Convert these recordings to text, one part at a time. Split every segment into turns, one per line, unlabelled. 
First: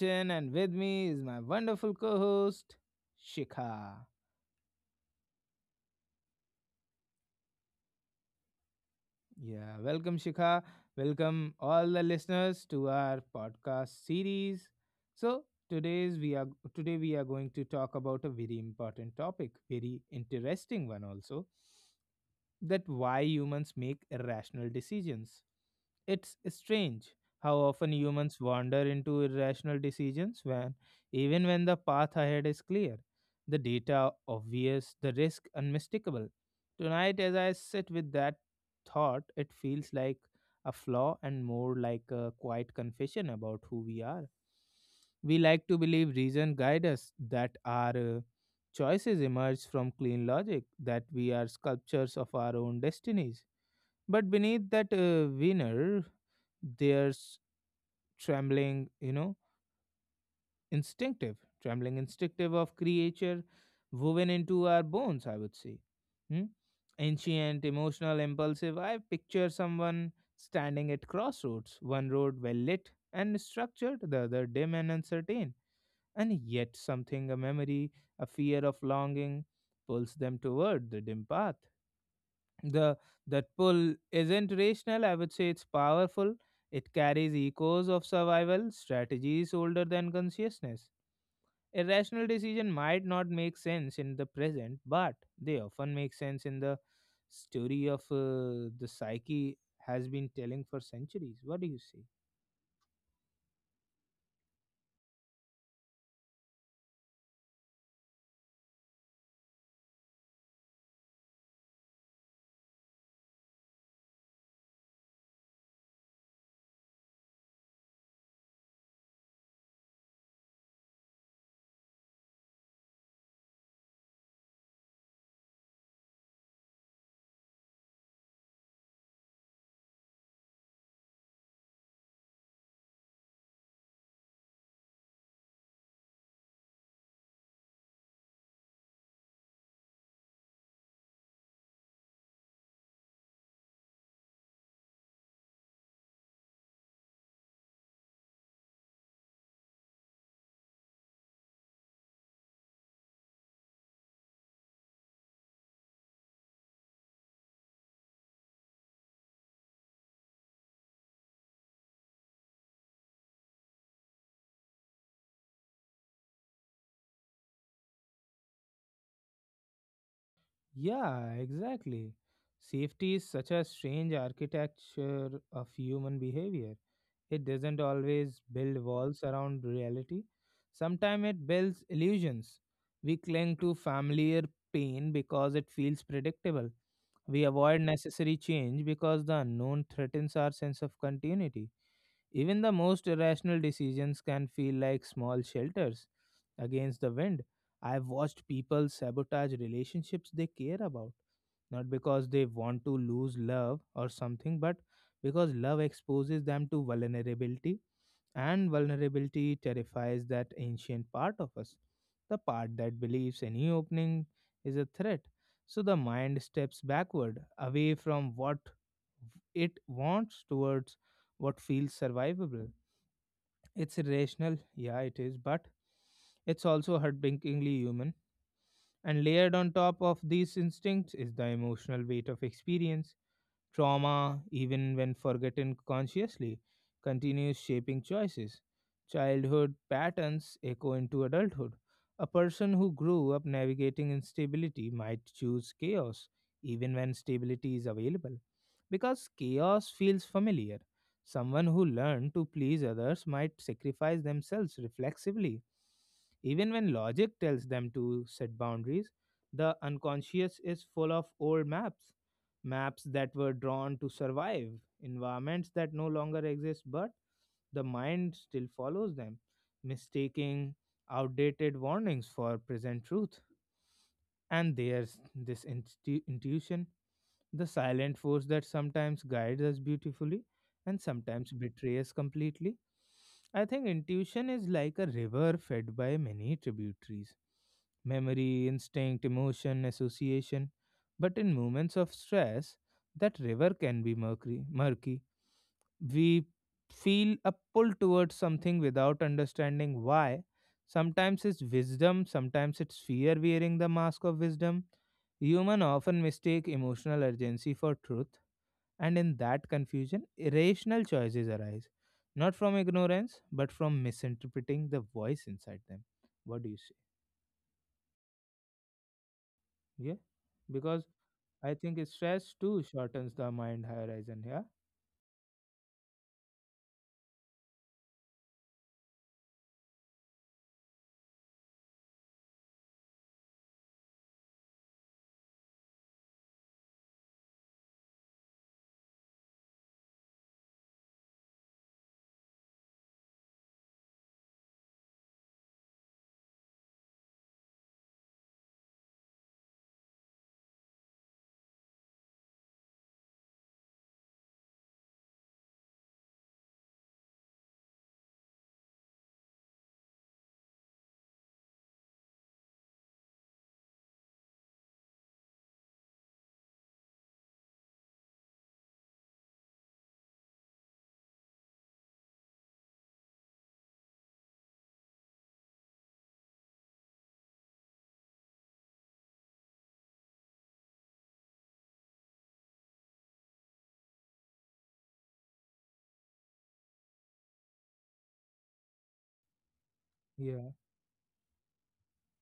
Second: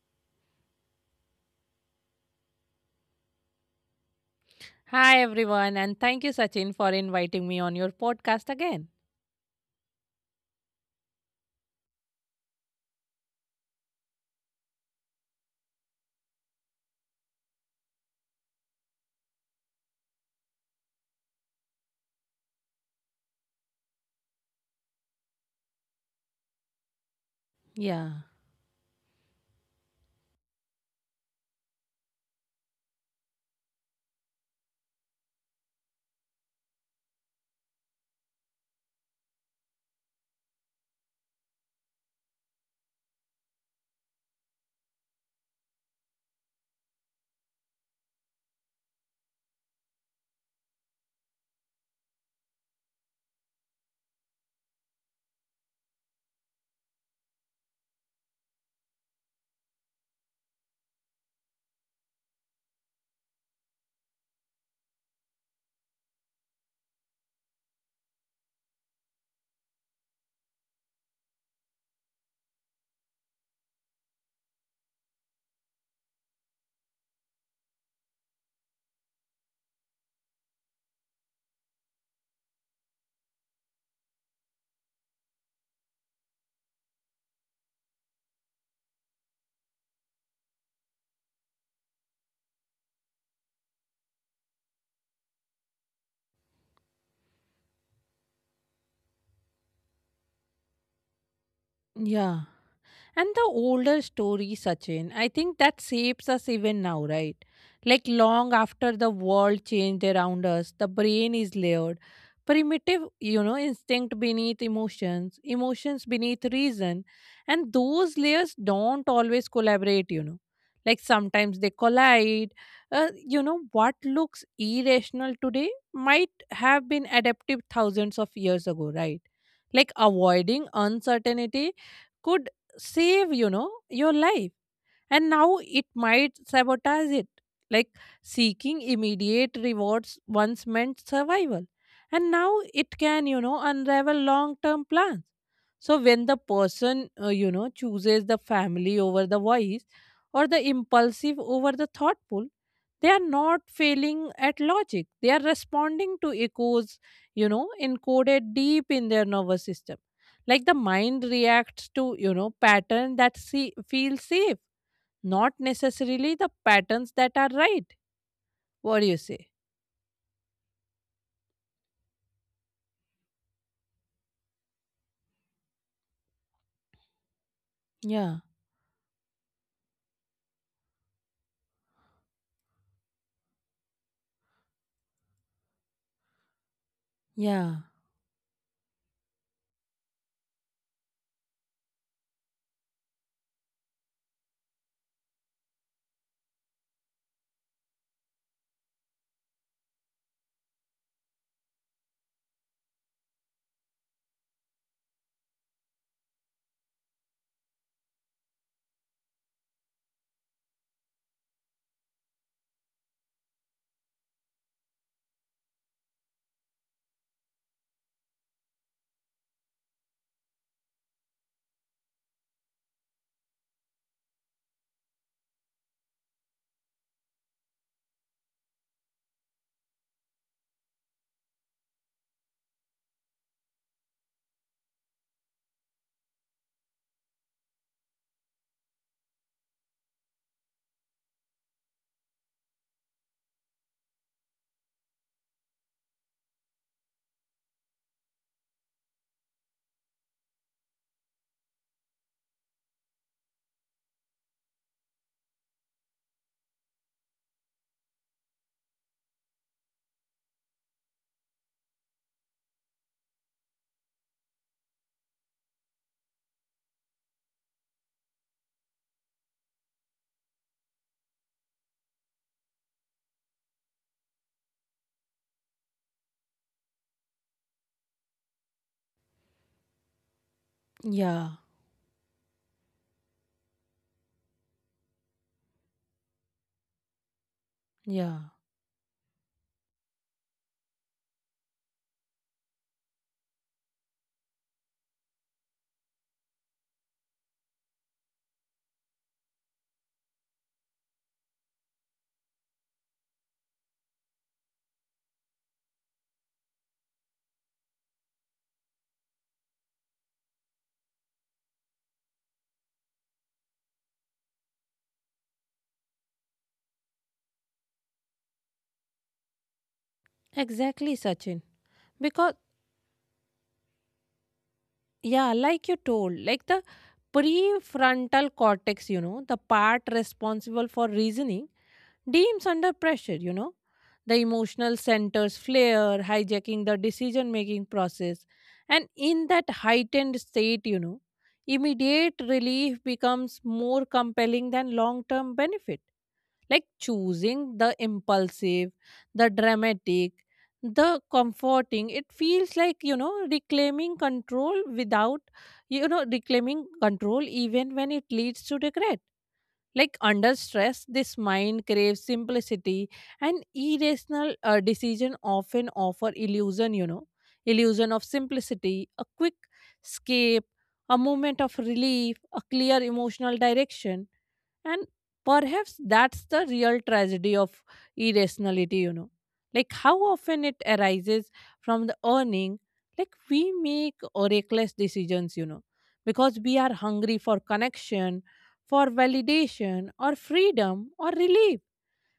Sachin, and with me is my wonderful co host, Shikha.
Hi, everyone, and thank you, Sachin, for inviting me on your podcast again.
Yeah, welcome, Shikha. Welcome, all the listeners, to our podcast series. So, today's we are today we are going to talk about a very important topic, very interesting one also, that why humans make irrational decisions. It's strange how often
Yeah.
humans wander into irrational decisions when even when the path ahead is clear, the data obvious, the risk unmistakable. Tonight as I sit with that thought, it feels like a flaw and more like a quiet confession about who we are. We like to believe reason guide us, that our choices emerge from clean logic, that we are sculptures of our own destinies. But beneath that veneer, there's trembling, you know, instinctive, trembling instinctive of creature woven into our bones, I would say. Hmm? Ancient, emotional, impulsive. I picture someone standing at crossroads, one road well lit and structured, the other dim and uncertain, and yet something, a memory, a fear of longing, pulls them toward the dim path. The That pull isn't rational, I would say it's powerful. It carries echoes of survival strategies older than consciousness. Irrational decision might not make sense in the present, but they often make sense in the story of the psyche has been telling for centuries. What do you say?
Yeah. And the older story, Sachin, I think that shapes us even now, right? Like long after the world changed around us, the brain is layered. Primitive, you know, instinct beneath emotions, emotions beneath reason. And those layers don't always collaborate, you know. Like sometimes they collide. What looks irrational today might have been adaptive thousands of years ago, right? Like avoiding uncertainty could save, you know, your life, and now it might sabotage it. Like seeking immediate rewards once meant survival, and now it can, you know, unravel long term plans. So when the person, you know, chooses the family over the wise, or the impulsive over the thoughtful, they are not failing at logic. They are responding to echoes, you know, encoded deep in their nervous system. Like the mind reacts to, you know, pattern that see, feels safe, not necessarily the patterns that are right. What do you say?
Yeah, exactly. Safety is such a strange architecture of human behavior. It doesn't
Yeah,
always build walls around reality. Sometimes it builds illusions. We cling to familiar pain because it feels predictable. We
yeah,
avoid necessary change because the unknown threatens our sense of continuity. Even the most irrational decisions can feel like small shelters against the wind. I've watched people sabotage relationships they care about, not because they want to lose love or something, but because love exposes them to vulnerability, and vulnerability terrifies that ancient part of us, the part that believes any opening is a threat. So the mind steps backward, away from what it wants towards what feels survivable. It's irrational, yeah, it is, but it's also heartbreakingly human. And layered on top of these instincts is the emotional weight of experience. Trauma, even when forgotten consciously, continues shaping choices. Childhood patterns echo into adulthood. A person who grew up navigating instability might choose chaos, even when stability is available, because chaos feels familiar. Someone who learned to please others might sacrifice themselves reflexively, even when logic tells them to set boundaries. The unconscious is full of old maps, maps that were drawn to survive, environments that no longer exist, but the mind still follows them, mistaking outdated warnings for present truth. And there's this intuition, the silent force that sometimes guides us beautifully and sometimes
yeah,
betrays us completely. I think intuition is like a river fed by many tributaries,
yeah.
memory, instinct, emotion, association. But in moments of stress, that river can be murky. We feel a pull towards something without understanding why. Sometimes it's wisdom, sometimes it's fear wearing the mask of wisdom. Human often mistake emotional urgency for truth, and in that confusion, irrational choices arise, not from ignorance, but from misinterpreting the voice inside them. What do you say? Yeah, because
Exactly, Sachin.
I think stress
Because,
too shortens the mind horizon. Yeah,
yeah, like you told, like the prefrontal cortex, you know, the part responsible for reasoning, deems under pressure, you know. The emotional centers flare, hijacking the decision making process. And in that heightened state, you know, immediate relief becomes more compelling than long term benefit. Like choosing the impulsive, the dramatic, the comforting. It feels like, you know, reclaiming control without, you know, reclaiming control even when it leads to regret. Like under stress, this mind craves simplicity, and irrational decision often offer illusion, you know, illusion of simplicity, a quick escape, a moment of relief, a clear emotional direction, and perhaps that's the real tragedy of irrationality, you know. Like how often it arises from the earning, like we make reckless decisions, you know, because we are hungry for connection, for validation, or
yeah,
freedom, or relief.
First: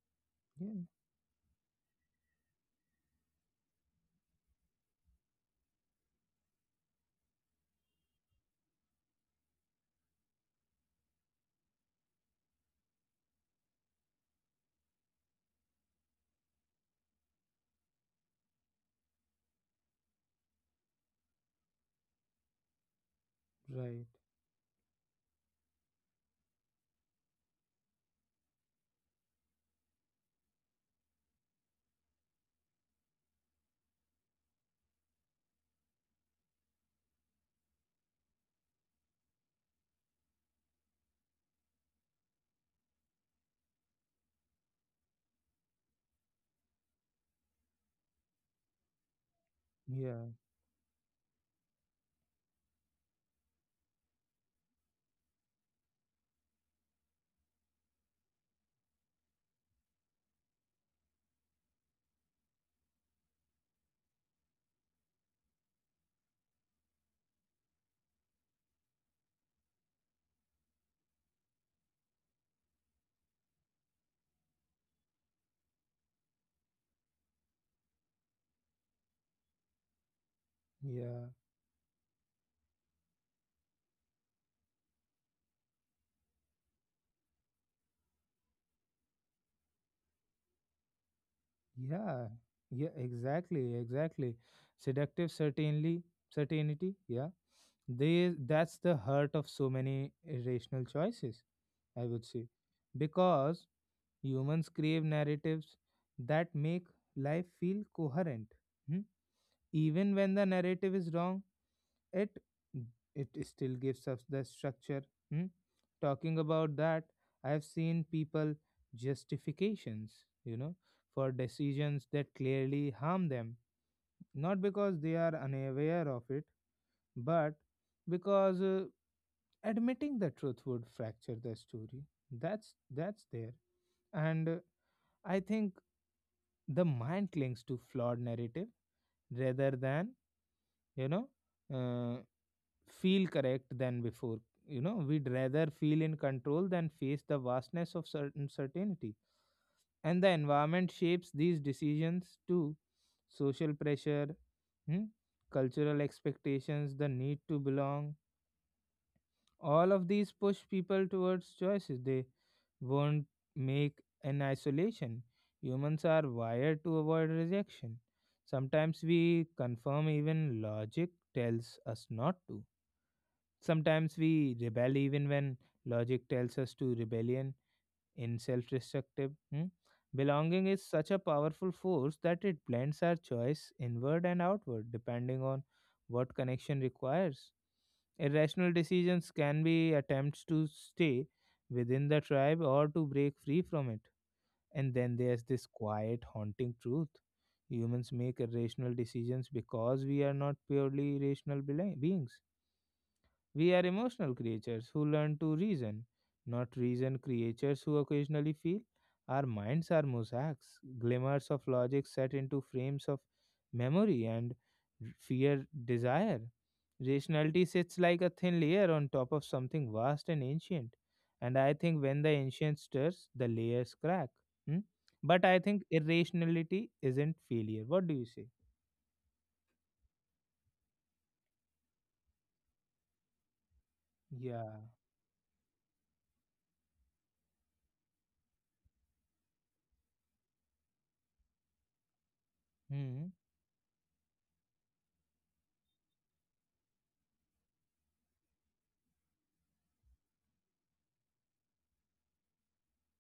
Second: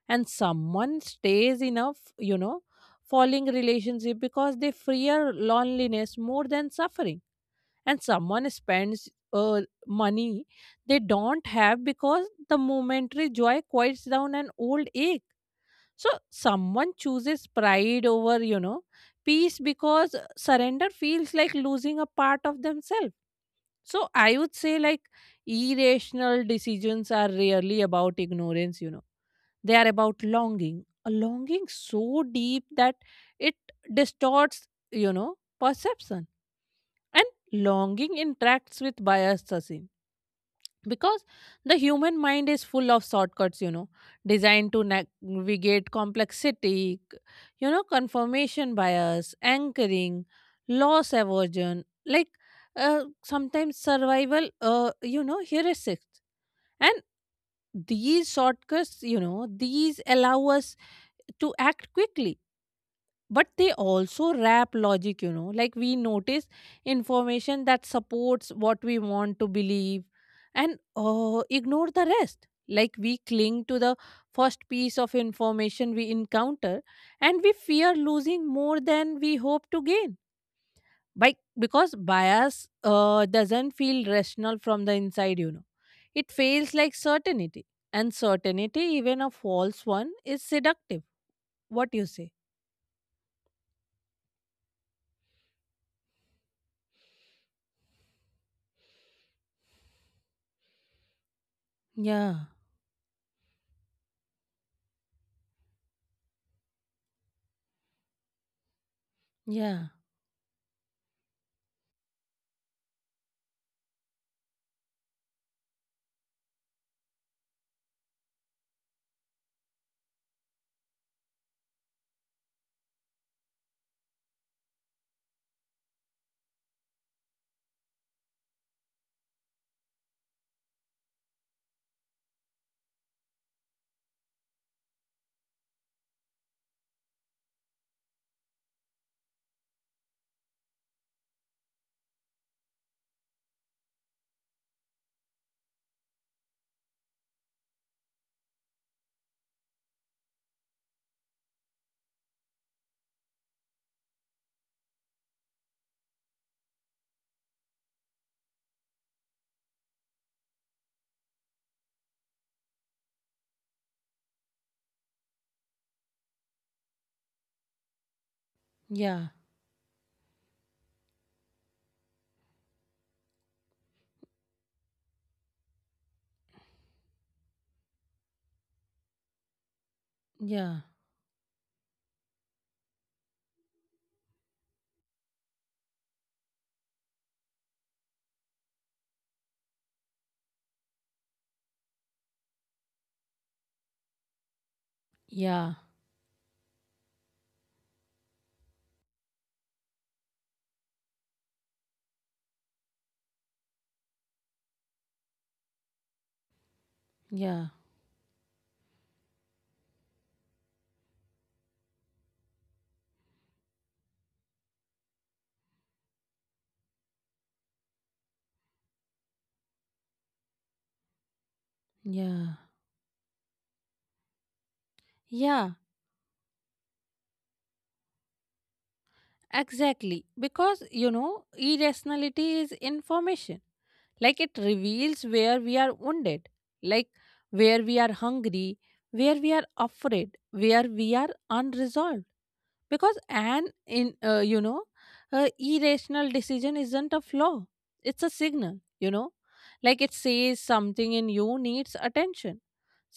And
yeah,
someone stays in a, you know, falling relationship because they fear loneliness more than suffering, and someone spends money they don't have because the momentary joy quiets down an old ache. So someone chooses pride over, you know, peace because surrender feels like losing a part of themselves.
right.
So I would say, like, irrational decisions are rarely about ignorance, you know. They are about longing. A longing so deep that it distorts, you know, perception. And longing interacts with bias, Sasin, because the human mind is full of shortcuts, you know, designed to navigate complexity, you know, confirmation bias, anchoring,
Yeah,
loss aversion, like, sometimes survival, you know, heuristics. And these shortcuts, you know, these allow us to act quickly, but they also wrap logic, you know. Like we notice information that supports what we want to believe, and ignore the rest. Like we cling to the first piece of information we encounter, and we fear losing more than we hope to gain,
yeah.
by because bias doesn't feel rational from the inside, you know. It feels like certainty, and certainty, even a false one, is seductive. What you
Yeah,
say?
yeah, exactly. Seductive certainly certainty, yeah. They That's the heart of so many irrational choices, I would
yeah
say. Because humans crave narratives that make life feel coherent. Hmm?
yeah
Even when the narrative is wrong, it it still gives us the structure. Hmm? Talking about that, I have seen people justifications, for decisions that clearly harm them, not because they are unaware of it, but because admitting the truth would fracture the story that's there. And I think the mind clings to flawed narrative rather than you know uh, feel correct than before. You know, we'd rather feel in control than face the vastness of uncertainty. And the environment shapes these decisions too. Social pressure, hmm, cultural expectations, the need to belong. All of these push people towards choices they won't make in isolation. Humans are wired to avoid rejection. Sometimes
Yeah,
we confirm even logic tells us not to. Sometimes we rebel even when logic tells us to rebellion in self destructive. Hmm? Belonging
yeah,
is such a powerful force that it blends our choice inward and outward depending on what connection requires. Irrational decisions can be attempts to stay within the tribe or to break free from it. And then there's this
yeah,
quiet, haunting truth. Humans make irrational decisions because we are not purely rational beings. We are emotional creatures who learn to reason, not reason
yeah,
creatures who occasionally feel. Our minds are mosaics, glimmers of logic set into frames of memory and fear desire. Rationality sits like a thin layer on top of something vast and ancient. And I think when the
yeah,
ancient stirs, the layers crack. Hmm? But I
yeah,
think irrationality isn't failure. What do you say?
exactly. Because, you know, irrationality is information. Like it
Yeah.
reveals where we are wounded, like where we are hungry, where we are afraid, where we are unresolved. Because
Hmm.
an in you know, irrational decision isn't a flaw, it's a signal, you know. Like it says something in you needs attention,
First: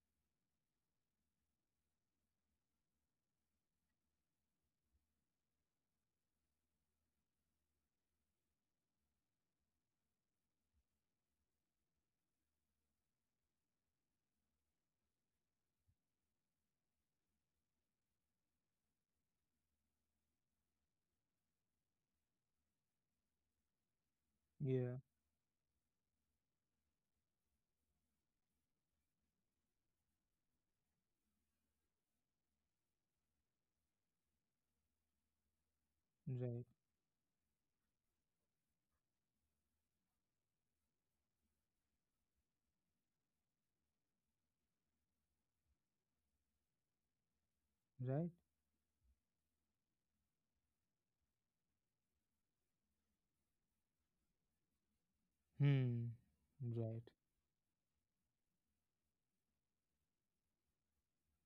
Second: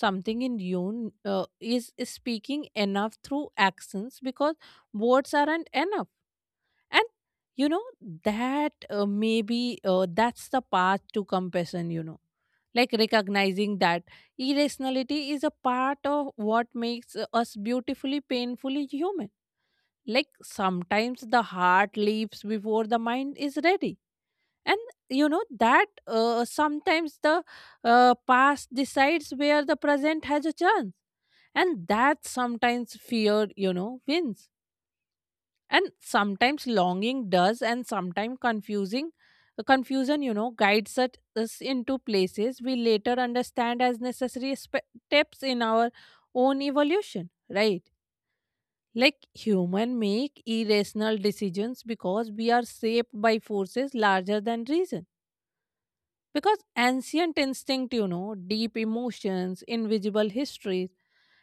something in you is speaking enough through actions because words aren't enough. And, you know, that maybe that's the path to compassion, you know. Like recognizing that irrationality is a part of what makes us beautifully painfully human. Like sometimes the heart leaves before the mind is ready. And,
Yeah.
you know, that sometimes the past decides where the present has a chance. And that sometimes fear, you know, wins. And sometimes
Right.
longing does, and sometimes confusing confusion, you know, guides us into places we later understand as necessary steps in our own evolution, right?
Right.
Like human make irrational decisions because we are shaped by forces larger than reason.
Hmm.
Because
Right.
ancient instinct, you know, deep emotions, invisible histories,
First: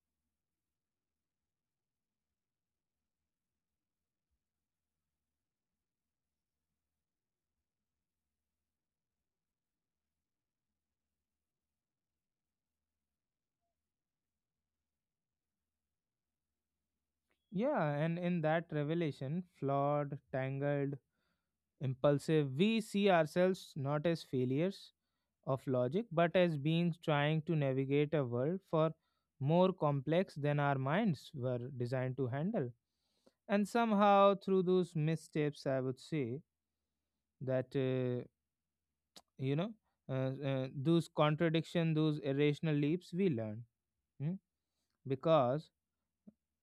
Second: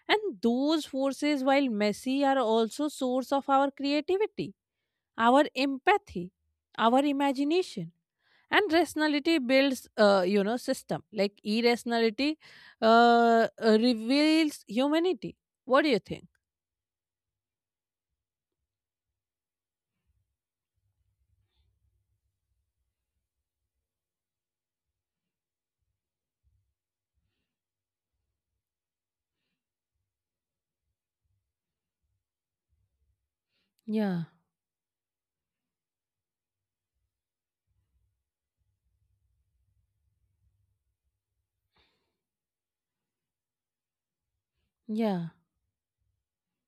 and those forces, while messy, are also source of our creativity, our empathy, our imagination. And rationality builds, you know, system. Like irrationality reveals humanity. What do you think?
Yeah, and in that revelation, flawed, tangled, impulsive, we see ourselves not as failures of logic, but as beings trying to navigate a world for more complex than our minds were designed to handle. And
yeah
somehow, through those missteps, I would say that, you know, those contradiction, those irrational leaps we learn. Hmm?
yeah
Because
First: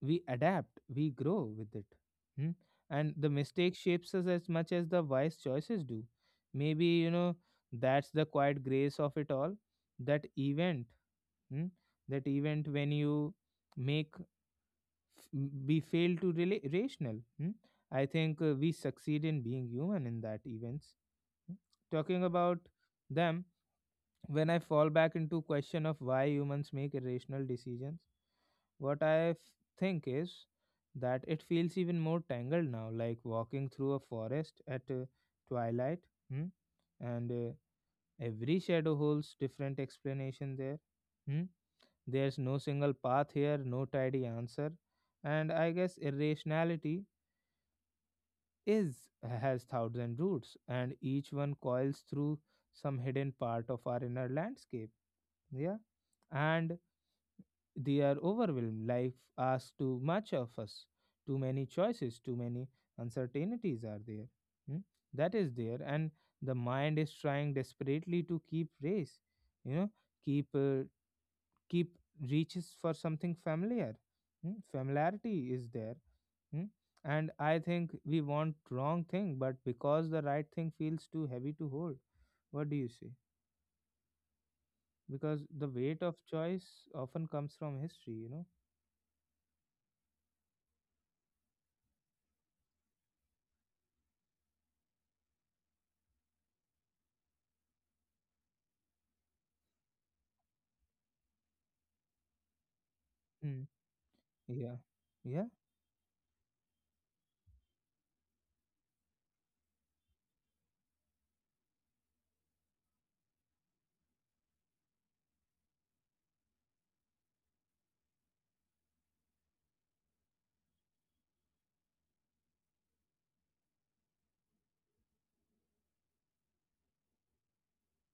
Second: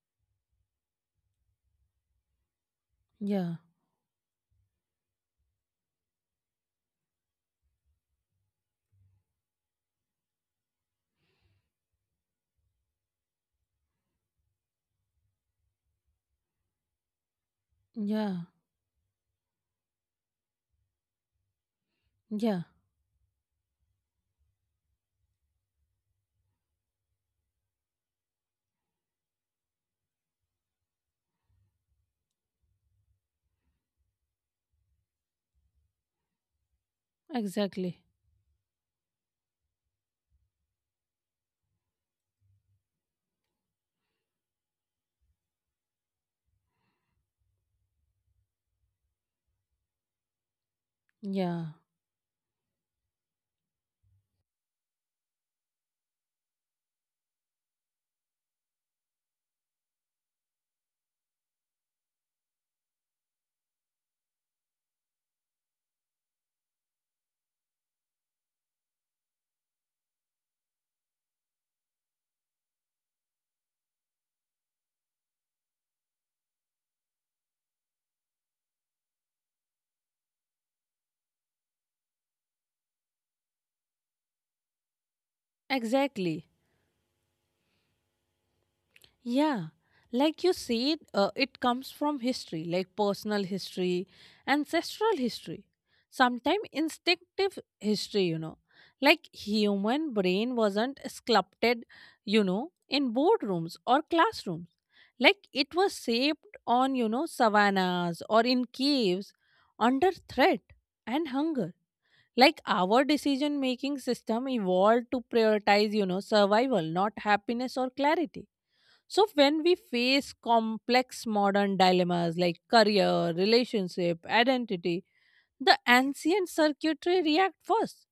we adapt, we grow with it. Hmm? And the
yeah
mistake shapes us as much as the wise choices do. Maybe, you know, that's the quiet grace of it all. That event, hmm, that event when you make f- we fail to rational. Hmm? I
yeah
think we succeed in being human in that events. Hmm? Talking about
Yeah,
them, when I fall back into question of why humans make irrational decisions, what I think is that it feels even more tangled now, like walking through a forest at twilight. Hmm? And
exactly.
every shadow holds different explanation there. Hmm? There's no single path here, no tidy answer. And I guess irrationality is has thousand roots, and each one
Yeah,
coils through some hidden part of our inner landscape. Yeah. And they are overwhelmed. Life asks too much of us. Too many choices, too many uncertainties are there. Hmm? That is there. And the mind is trying desperately to keep race, you know, keep, keep reaches for something familiar. Hmm? Familiarity is there. Hmm? And I think we want wrong thing, but because the right thing feels too heavy to hold. What do you say? Because the weight of
exactly.
choice often comes from history, you know.
Yeah. Like you said, it comes from history, like personal history, ancestral history, sometimes instinctive history, you know. Like human brain wasn't sculpted, you know, in
Hmm.
boardrooms or classrooms.
Yeah. Yeah.
Like it was shaped on, you know, savannas or in caves under threat and hunger. Like our decision making system evolved to prioritize, you know, survival, not happiness or clarity. So when we face complex modern dilemmas like career, relationship, identity, the ancient circuitry react first.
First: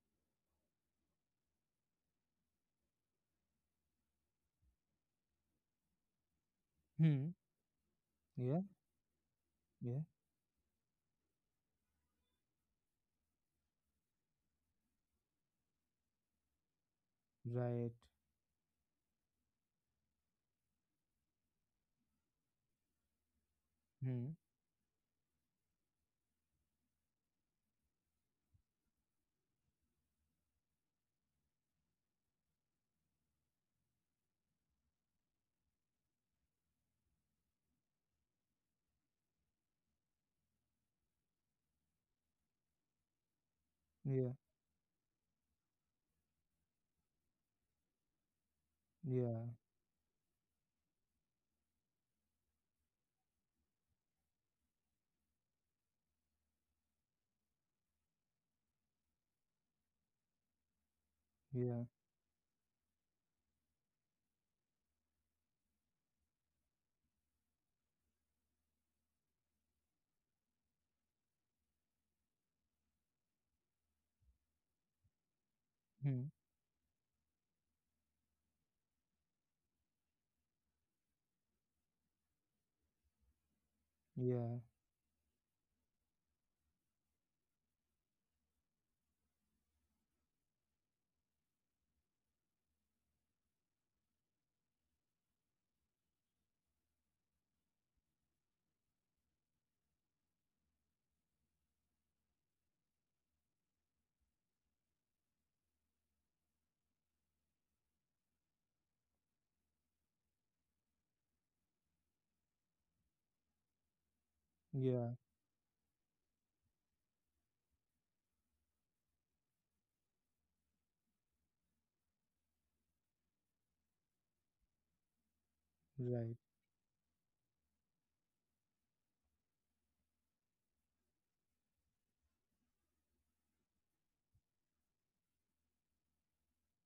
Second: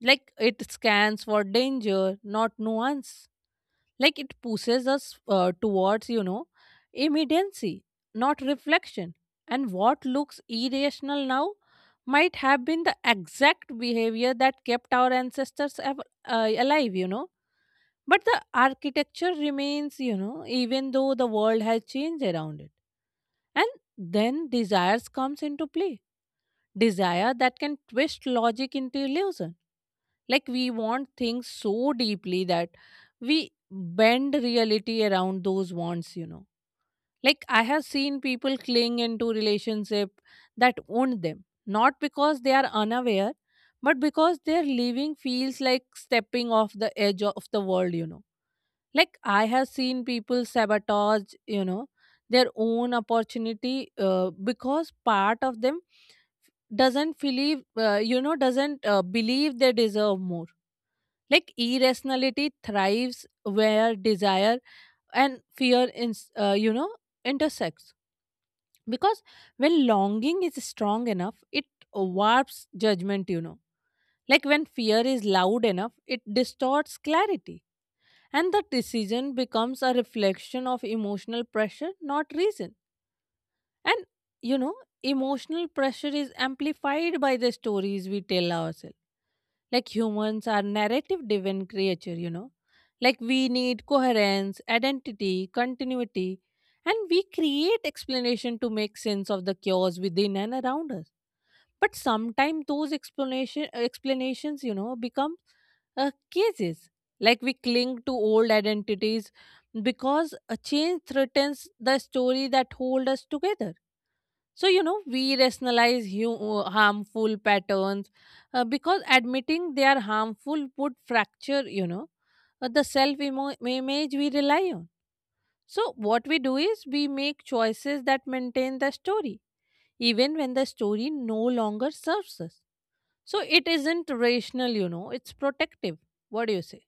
Like it scans for danger, not nuance. Like it pushes us towards, you know,
Hmm.
immediacy, not
Yeah.
reflection. And
Yeah.
what looks irrational now might have been the exact behavior that kept our ancestors alive, you know.
Right.
But the architecture remains, you know, even though the world has changed around it. And
Hmm.
then desires comes into play, desire that can twist logic into illusion. Like we want things so deeply that we bend reality around those wants, you know. Like I have seen people cling into relationship that own them, not because they are unaware, but
Yeah.
because their living feels like stepping off the edge of the world, you know. Like I
Yeah.
have seen people sabotage, you know, their own opportunity, because part of them doesn't believe, you know, doesn't believe they deserve more. Like
Yeah.
irrationality thrives where desire and fear you know, intersects, because when longing is strong enough, it warps judgment, you know. Like when fear is loud enough, it
Hmm.
distorts clarity, and the decision becomes a reflection of emotional pressure, not reason. And, you
Yeah,
know, emotional pressure is amplified by the stories we tell ourselves. Like humans are narrative driven creature, you know. Like we need coherence, identity, continuity, and we create explanation to make sense of the chaos within and around us. But sometimes those explanations, you know, become cases. Like we cling to old identities because a change threatens the story that hold us together. So, you know,
yeah,
we rationalize harmful patterns, because admitting they are harmful would fracture, you know, the self image we rely on. So, what
right.
we do is we make choices that maintain the story, even when the story no longer serves us. So, it isn't rational, you know, it's protective. What do you say?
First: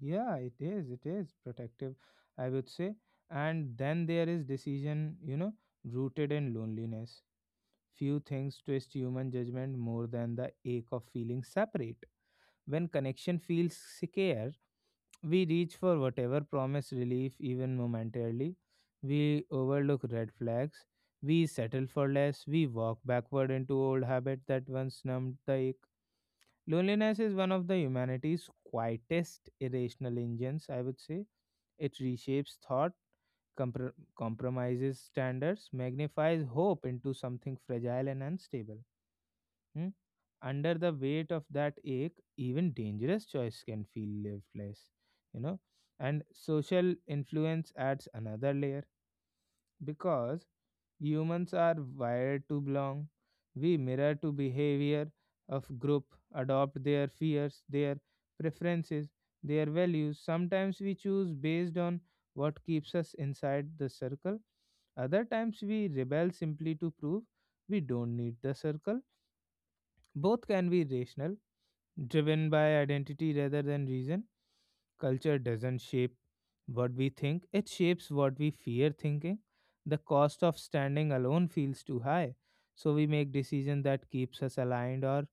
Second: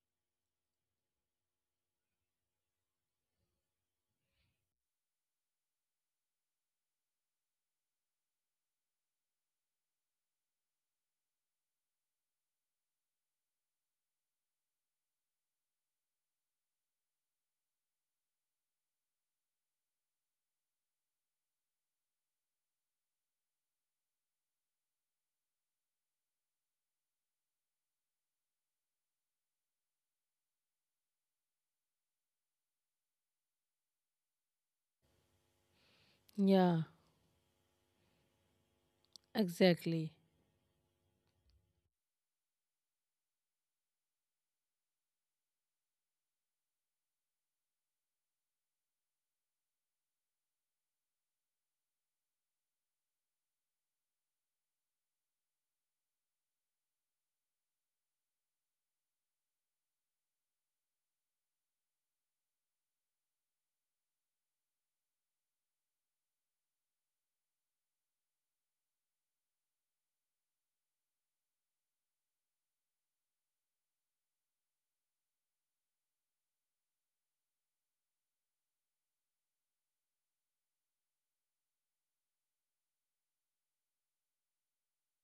Yeah, it is. It is protective, I would say. And then there is decision, you know, rooted in loneliness. Few things twist human judgment more than the ache of feeling separate. When connection feels secure, we reach for whatever promise relief, even momentarily. We overlook red flags. We settle for less. We walk backward into old habits that once numbed the ache. Loneliness is one of the humanity's quietest irrational engines, I would say. It reshapes thought, compromises standards, magnifies hope
Yeah,
into something fragile and unstable. Hmm?
exactly.
Under the weight of that ache, even dangerous choice can feel lifeless, you know. And social influence adds another layer because humans are wired to belong. We mirror to behavior of group, adopt their fears, their preferences, their values. Sometimes we choose based on what keeps us inside the circle. Other times we rebel simply to prove we don't need the circle. Both can be rational, driven by identity rather than reason. Culture doesn't shape what we think, it shapes what we fear thinking. The cost of standing alone feels too high, so we make decisions that keeps us aligned or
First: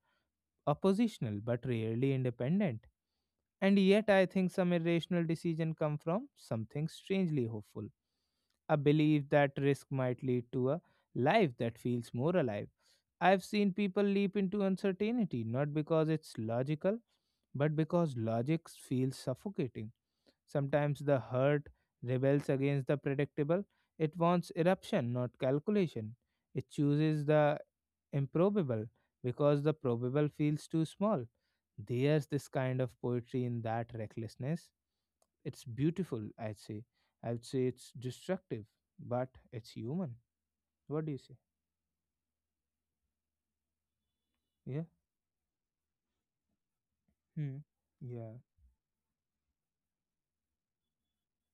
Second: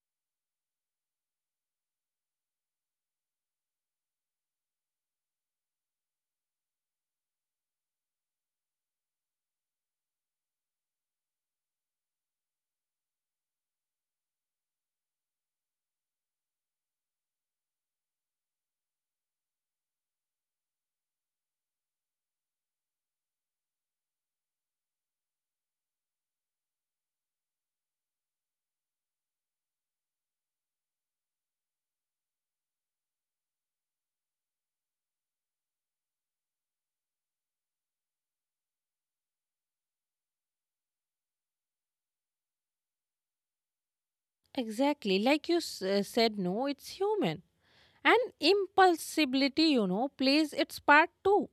oppositional but rarely independent. And yet I think some irrational decision come from something strangely hopeful, a belief that risk might lead to a life that feels more alive. I've seen people leap into uncertainty not because it's logical but because logic feels suffocating. Sometimes the hurt rebels against the predictable. It wants eruption, not calculation. It chooses the improbable because the probable feels too small. There's this kind of poetry in that recklessness. It's beautiful, I'd say. I would say it's destructive, but it's human. What do you say? Yeah.
Exactly. Like you said, no, it's human.
Hmm.
And
Yeah.
impulsivity, you know, plays its part too.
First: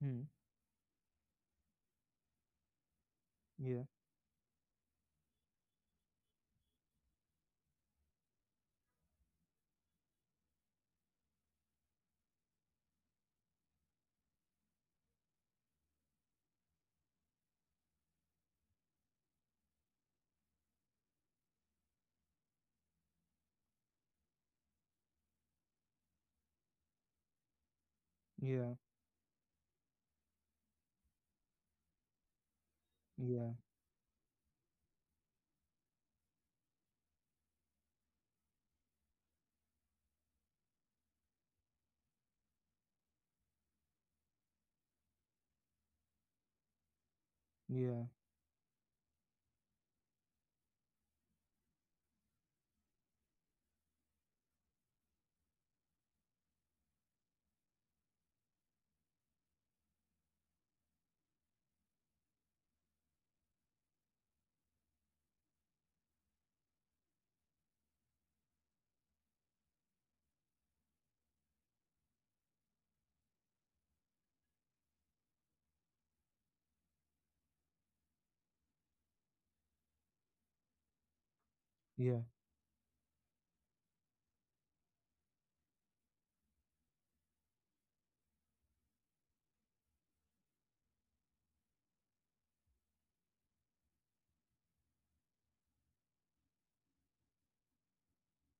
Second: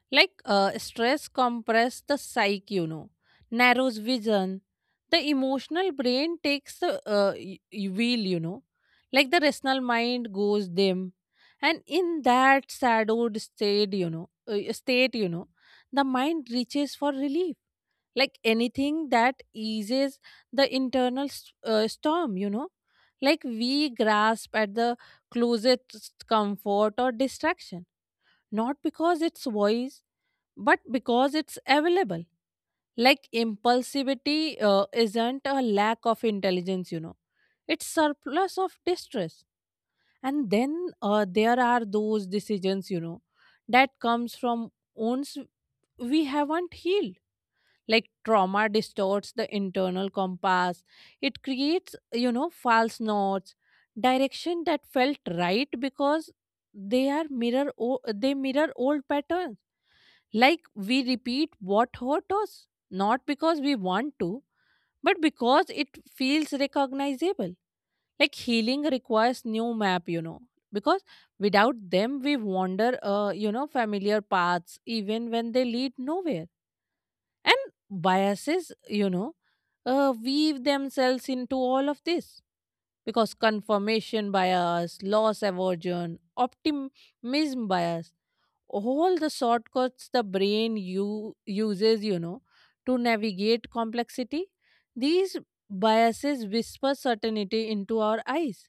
Hmm.
Like stress compress the psyche, you know,
Yeah.
narrows vision. The emotional brain takes the wheel, you know, like the rational mind goes dim, and in that shadowed state, you know, the mind reaches for relief, like anything that eases the internal storm, you know. Like we grasp at the closest comfort or distraction, not
Yeah.
because it's voice but because it's available. Like
Yeah.
impulsivity isn't a lack of intelligence, you know, it's surplus of distress. And then there are those decisions, you know, that comes from wounds we haven't healed. Like
Yeah.
trauma distorts the internal compass. It creates, you know, false knots, direction that felt right because they mirror old patterns. Like we repeat what hurt us, not because we want to, but because it feels recognizable. Like healing requires new map, you know, because without them we wander, you know, familiar paths even when they lead nowhere. And biases, you know, weave themselves into all of
Yeah.
this, because confirmation bias, loss aversion, optimism bias, all the shortcuts the brain you uses, you know, to navigate complexity, these biases whisper certainty into our eyes,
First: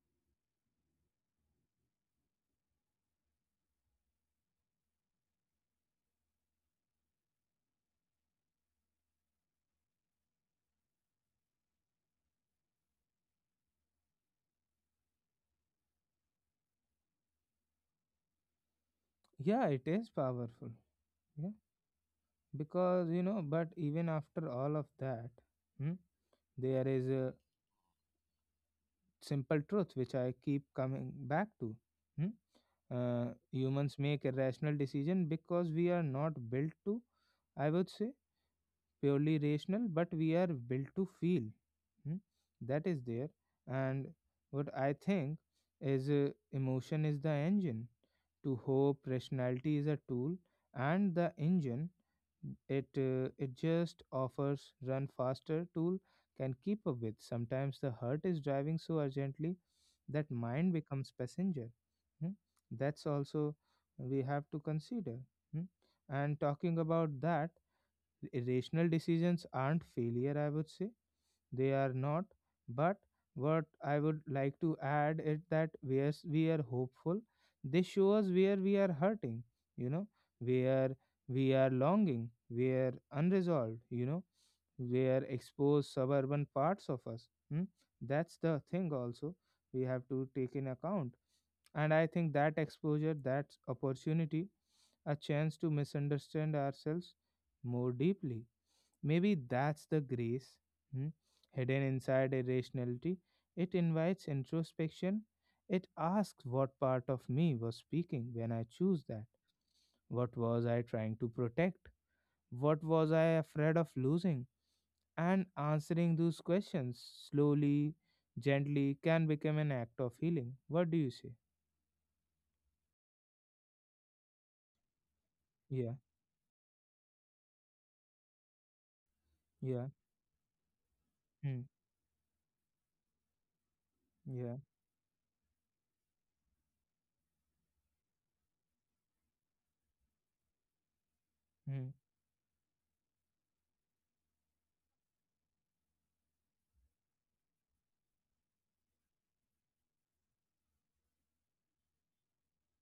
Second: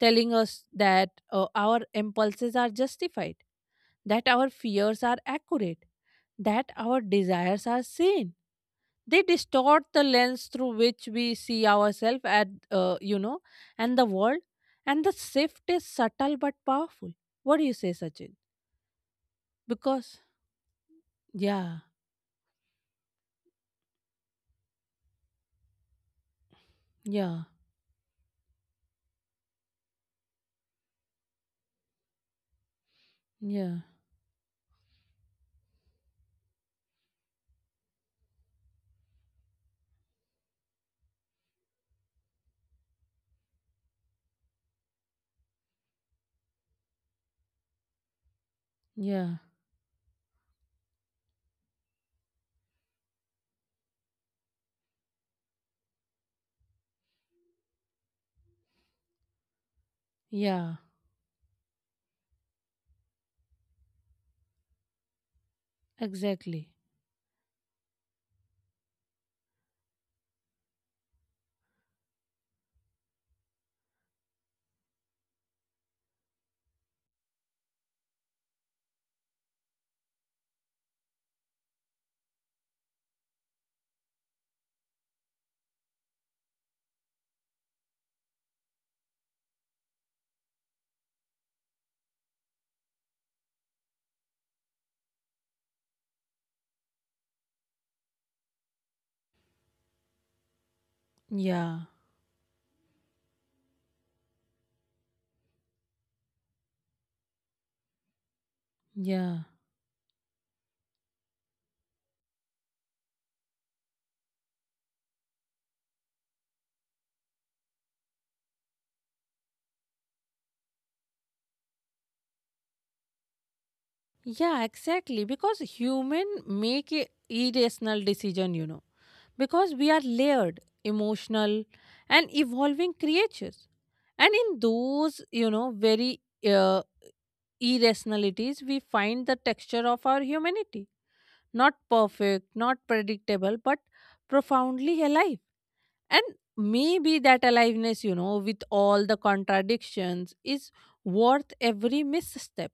telling us that our impulses are justified, that our fears are accurate, that our desires are sane. They distort the lens through which we see ourselves at, you know, and the world. And the shift is subtle but powerful. What do you say, Sachin?
Yeah. It is
Because,
powerful. Yeah.
yeah.
Because, you know, but even after all of that, hmm, there is a
Yeah,
simple truth which I keep coming back to. Hmm?
yeah,
Humans make a rational decision because we are not built to, I would say, purely rational, but we are built to feel. Hmm? That is there. And what I think is, emotion is the engine to hope,
yeah,
rationality is a tool. And the engine, it just offers run faster tool can keep up with. Sometimes the heart is driving so urgently that mind
yeah,
becomes passenger. Hmm? That's also we have to consider. Hmm? And
exactly.
talking about that, irrational decisions aren't failure, I would say. They are not. But what I would like to add is that where we are hopeful, they show us where we are hurting you know where we are longing, where unresolved, where exposed suburban parts of us. Hmm? That's the thing also we have to take in account. And I think that exposure, that opportunity, a chance to misunderstand ourselves more deeply. Maybe that's the grace, hmm, hidden
Yeah,
inside irrationality. It invites introspection. It asks what part of me was speaking when I choose that.
yeah,
What was I trying to protect? What was I afraid of losing? And answering those questions slowly, gently can become an act of healing. What do you say?
yeah, exactly. Because
Yeah,
human make a irrational decision, you know, because
yeah.
we are layered,
Hmm.
emotional, and evolving creatures. And
Yeah.
in those, you know, very uh, irrationalities, we find the texture of our humanity. Not
Hmm.
perfect, not predictable, but profoundly alive. And maybe that aliveness, you know, with all the contradictions, is worth every misstep.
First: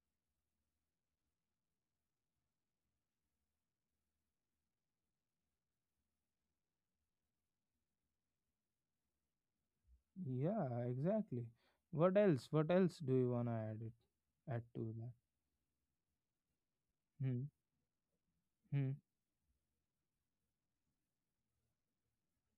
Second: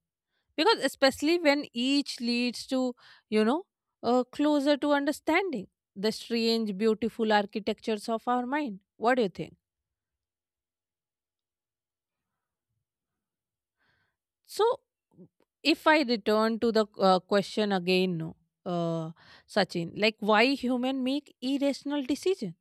Because, especially when each leads to, you know, closer to understanding the strange, beautiful architectures of our mind. What do you think?
Yeah, exactly. What else? What else do you want to add it
So,
add to that?
if I return to the
Hmm,
question again, no,
hmm.
uh, Sachin, like why human make irrational decisions?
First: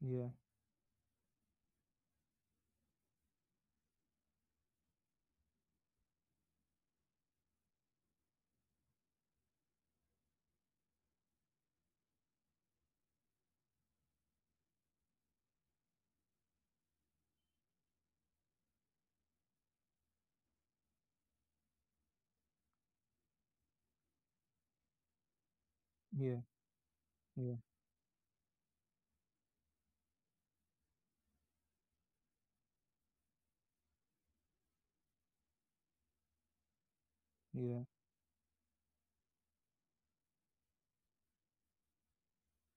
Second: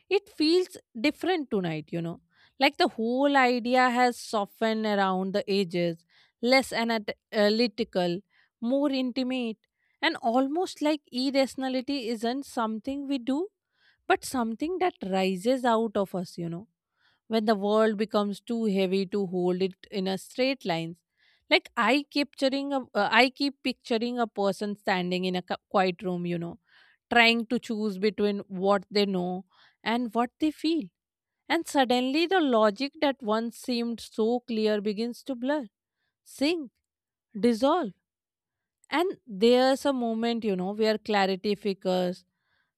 Yeah,
It feels different tonight, you know. Like the whole idea has softened around the edges, less analytical, more intimate, and almost like irrationality isn't something we do, but something that rises out of us, when the world becomes too heavy to hold it in a straight lines. Like I keep picturing a person standing in a quiet room,
yeah,
trying
yeah,
to choose between what they know and what they feel, and suddenly the logic that once seemed so clear begins to blur, sink,
yeah.
dissolve. And there's a moment, where clarity flickers.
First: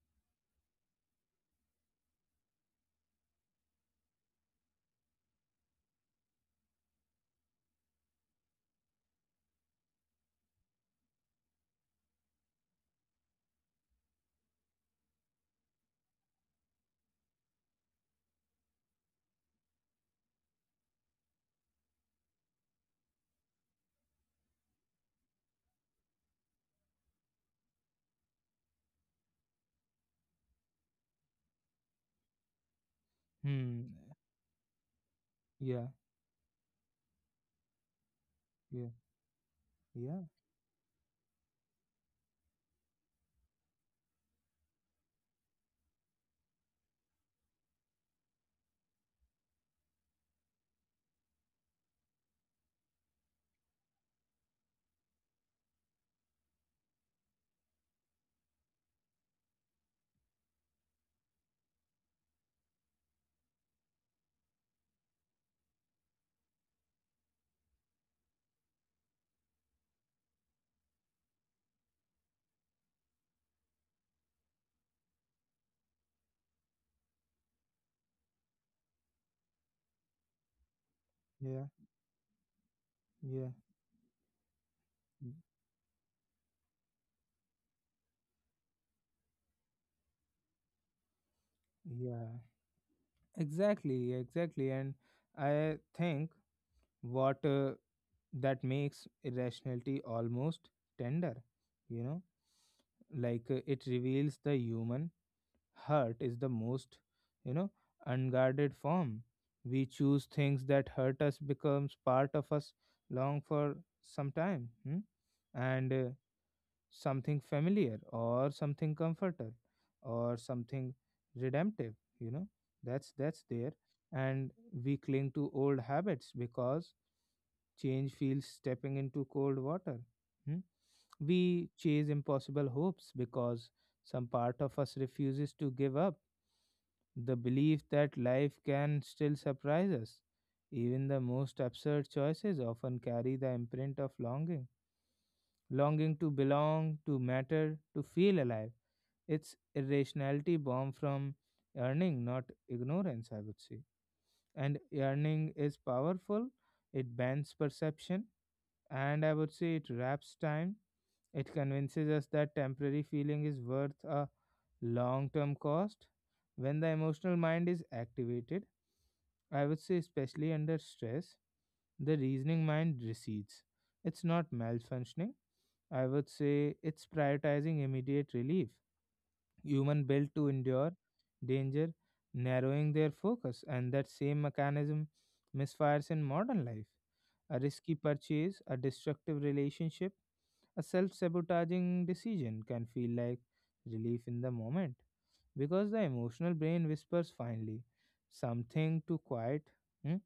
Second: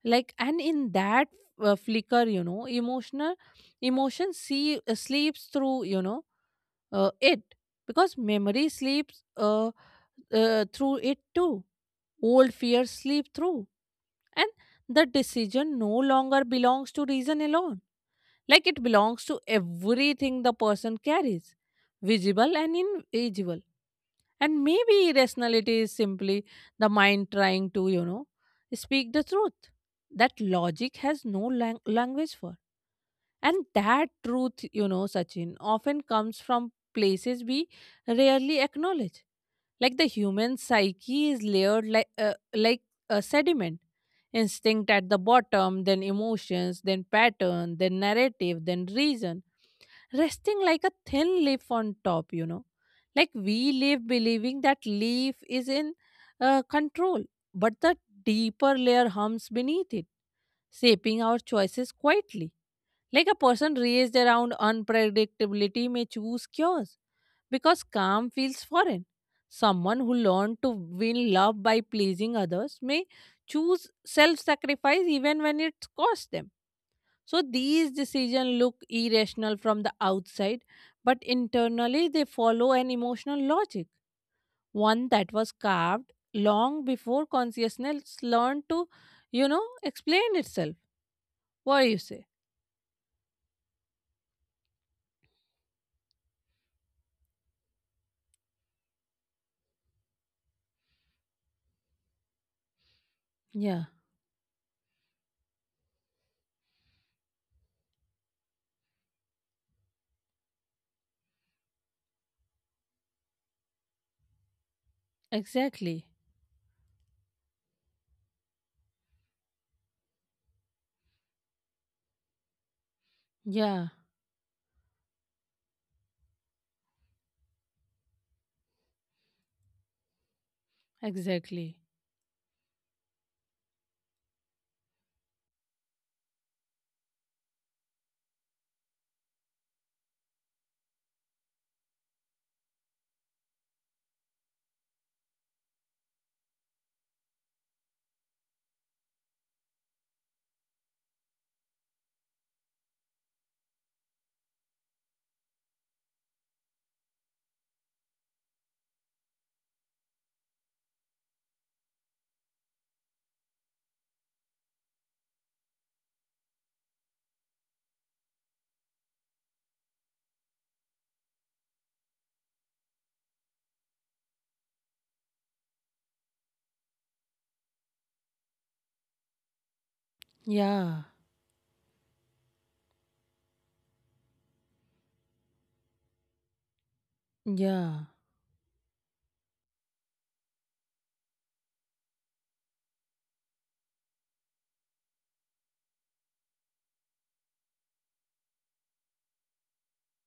Like and in that flicker, emotional emotion see sleeps through, you know it because memory sleeps through it too. Old fears sleep through, and the decision no longer belongs to reason alone. Like it belongs to everything the person carries, visible and invisible. And maybe irrationality is simply the mind trying to, speak the truth that logic has no language for. And
Hmm.
that truth, Sachin,
Yeah,
often comes from places we rarely
yeah,
acknowledge. Like the
yeah,
human psyche is layered like, like a sediment: instinct at the bottom, then emotions, then pattern, then narrative, then reason, resting like a thin leaf on top, like we live believing that leaf is in control, but the deeper layer hums beneath it, shaping our choices quietly. Like a person raised around unpredictability may choose cures because calm feels foreign. Someone who learned to win love by pleasing others may choose self sacrifice even when it costs them. So these decisions look irrational from the outside, but
yeah,
internally they follow an emotional
yeah,
logic, one
y-
that was carved long before consciousness learned to, explain itself. What do you say?
yeah. Exactly, exactly. And I think what that makes irrationality almost tender, you know, like it
Yeah,
reveals the human hurt is the most, you know, unguarded form. We choose things that hurt us becomes part of us long for some time. Hmm? And
exactly.
something familiar or something comforter or something redemptive, you know, that's there.
Yeah,
And we cling to old habits because change feels stepping into cold water. Hmm? We
exactly.
chase impossible hopes because some part of us refuses to give up the belief that life can still surprise us. Even the most absurd choices often carry the imprint of longing, longing to belong, to matter, to feel alive. It's irrationality born from yearning, not ignorance, I would say. And yearning is powerful, it bends perception, and I would say it wraps time. It convinces us that temporary feeling is worth a long term cost. When the emotional mind is activated, I would say, especially under stress, the reasoning mind recedes. It's not malfunctioning. I would say it's prioritizing immediate relief. Human built to endure
Yeah,
danger, narrowing their focus, and that same mechanism misfires in modern life. A risky
yeah,
purchase, a destructive relationship, a self sabotaging decision can feel like relief in the moment because the emotional brain whispers finally something to quiet. hmm,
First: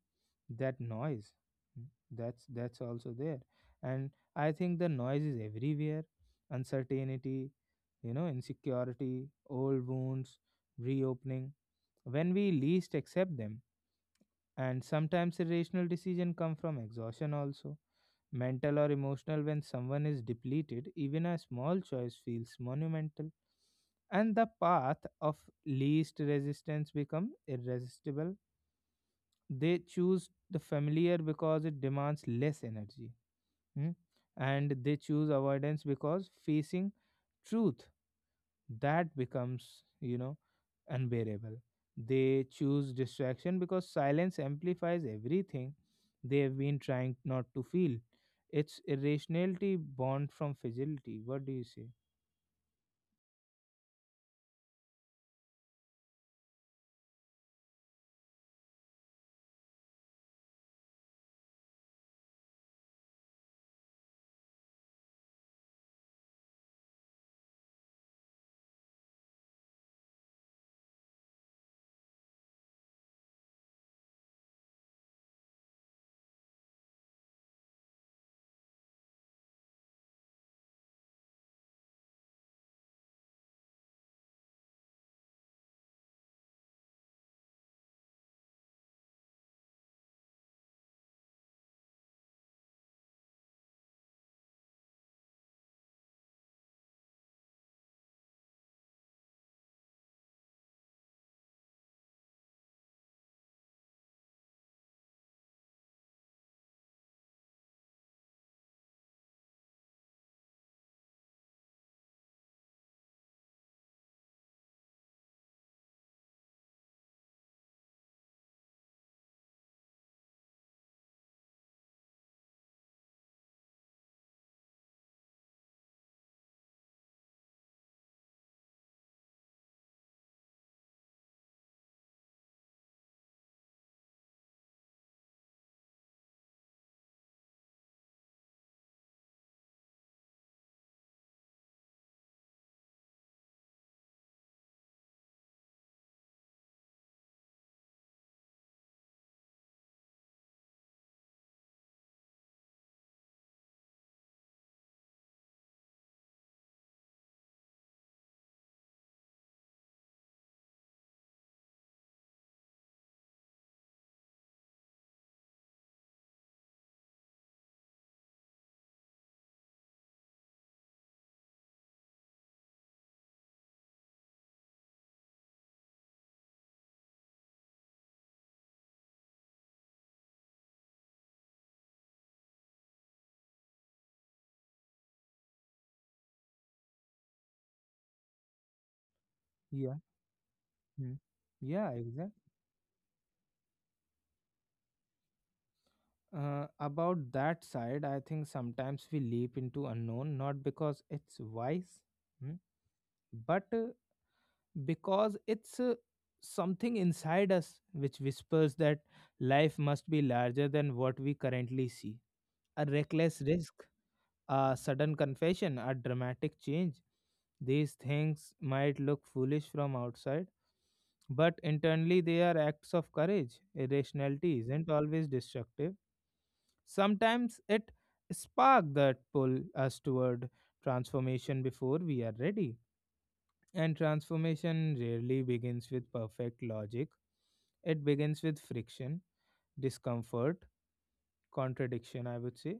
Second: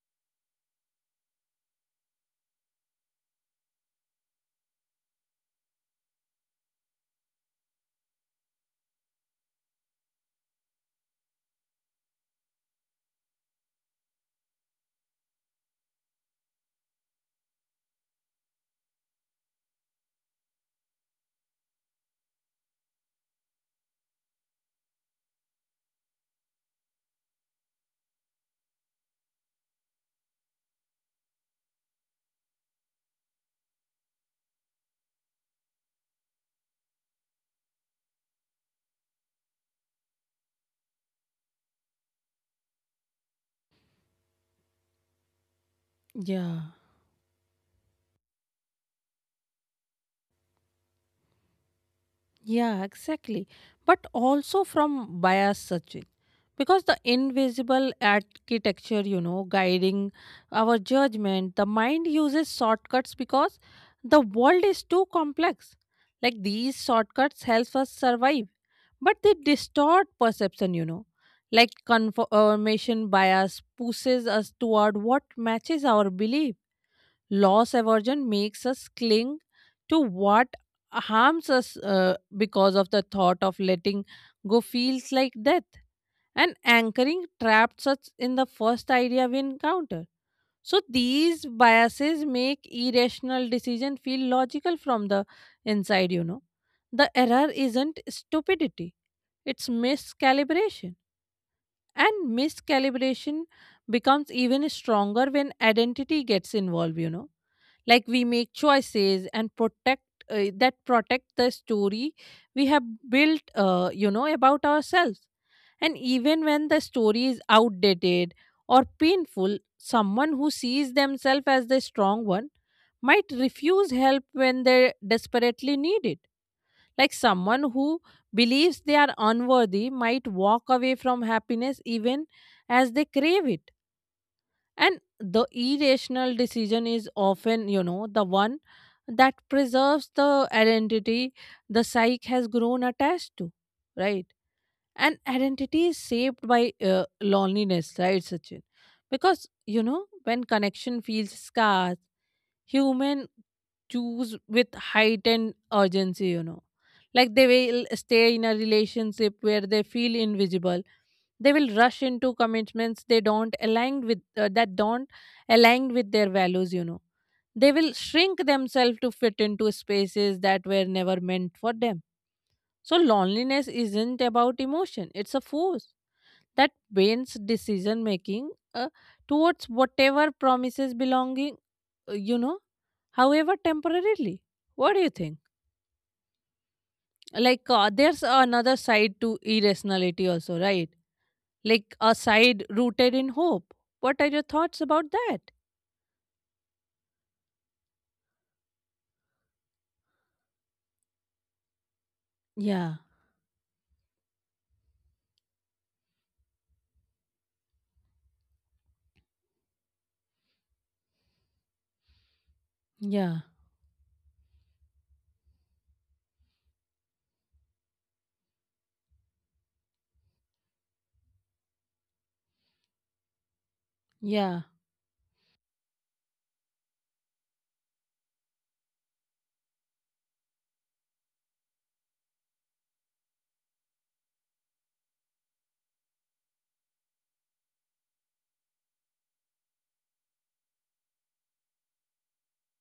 that noise, mm, that's also there. And I think the noise is everywhere: uncertainty, you know, insecurity, old wounds reopening when we least accept them. And sometimes irrational decision come from exhaustion also, mental or emotional. When someone is depleted even a small choice feels monumental, and the path of least resistance become irresistible. They choose the familiar because it demands less energy. Hmm? And they choose avoidance because facing truth that becomes, you know, unbearable. They choose distraction because silence amplifies everything. They have
yeah.
been trying not to feel. It's irrationality born from fragility. What do you say?
Yeah, exactly. But also from bias, Sachin. Because the invisible architecture, guiding our judgment, the mind uses shortcuts because the world is too complex. Like these shortcuts help us survive, but they distort perception, Like confirmation bias pushes us toward what matches our belief. Loss aversion makes us cling to what harms us because of the thought of letting go feels like death, and anchoring traps us in the first idea we encounter. So these biases make irrational decision feel logical from the inside, The error isn't stupidity, it's miscalibration. And miscalibration becomes even stronger when identity gets involved, like we make choices and protect that protect the story we have built, about ourselves. And even when the story is outdated or painful, someone who sees themselves as the strong one might refuse help when they desperately need it. Like someone who believes they are unworthy might walk away from happiness even as they crave it. And the irrational decision is often, the one that preserves the identity the psyche has grown attached to, right? And identity is shaped by loneliness, right, Sachin? Because, when connection feels scarce, human choose with heightened urgency, like they will stay in a relationship where they feel invisible, they will rush into commitments they don't align with that don't align with their values, they will shrink themselves to fit into spaces that were never meant for them. So loneliness isn't about emotion, it's a force that bends decision making towards whatever promises belonging, uh, you know however temporarily. What do you think? Like there's another side to
Yeah.
irrationality also, right?
Hmm. Yeah.
Like a side rooted in hope. What are your thoughts about that?
About that side, I think sometimes we leap into unknown not because it's wise, hmm,
Yeah,
but because it's something inside us which whispers that life must be larger than what we currently see. A
yeah,
reckless risk, a sudden confession, a dramatic change. These things might look foolish from outside, but internally they are acts of courage.
yeah,
Irrationality isn't always destructive. Sometimes it spark that pull us toward transformation before we are ready. And transformation rarely begins with perfect logic. It begins with friction, discomfort, contradiction, I would say.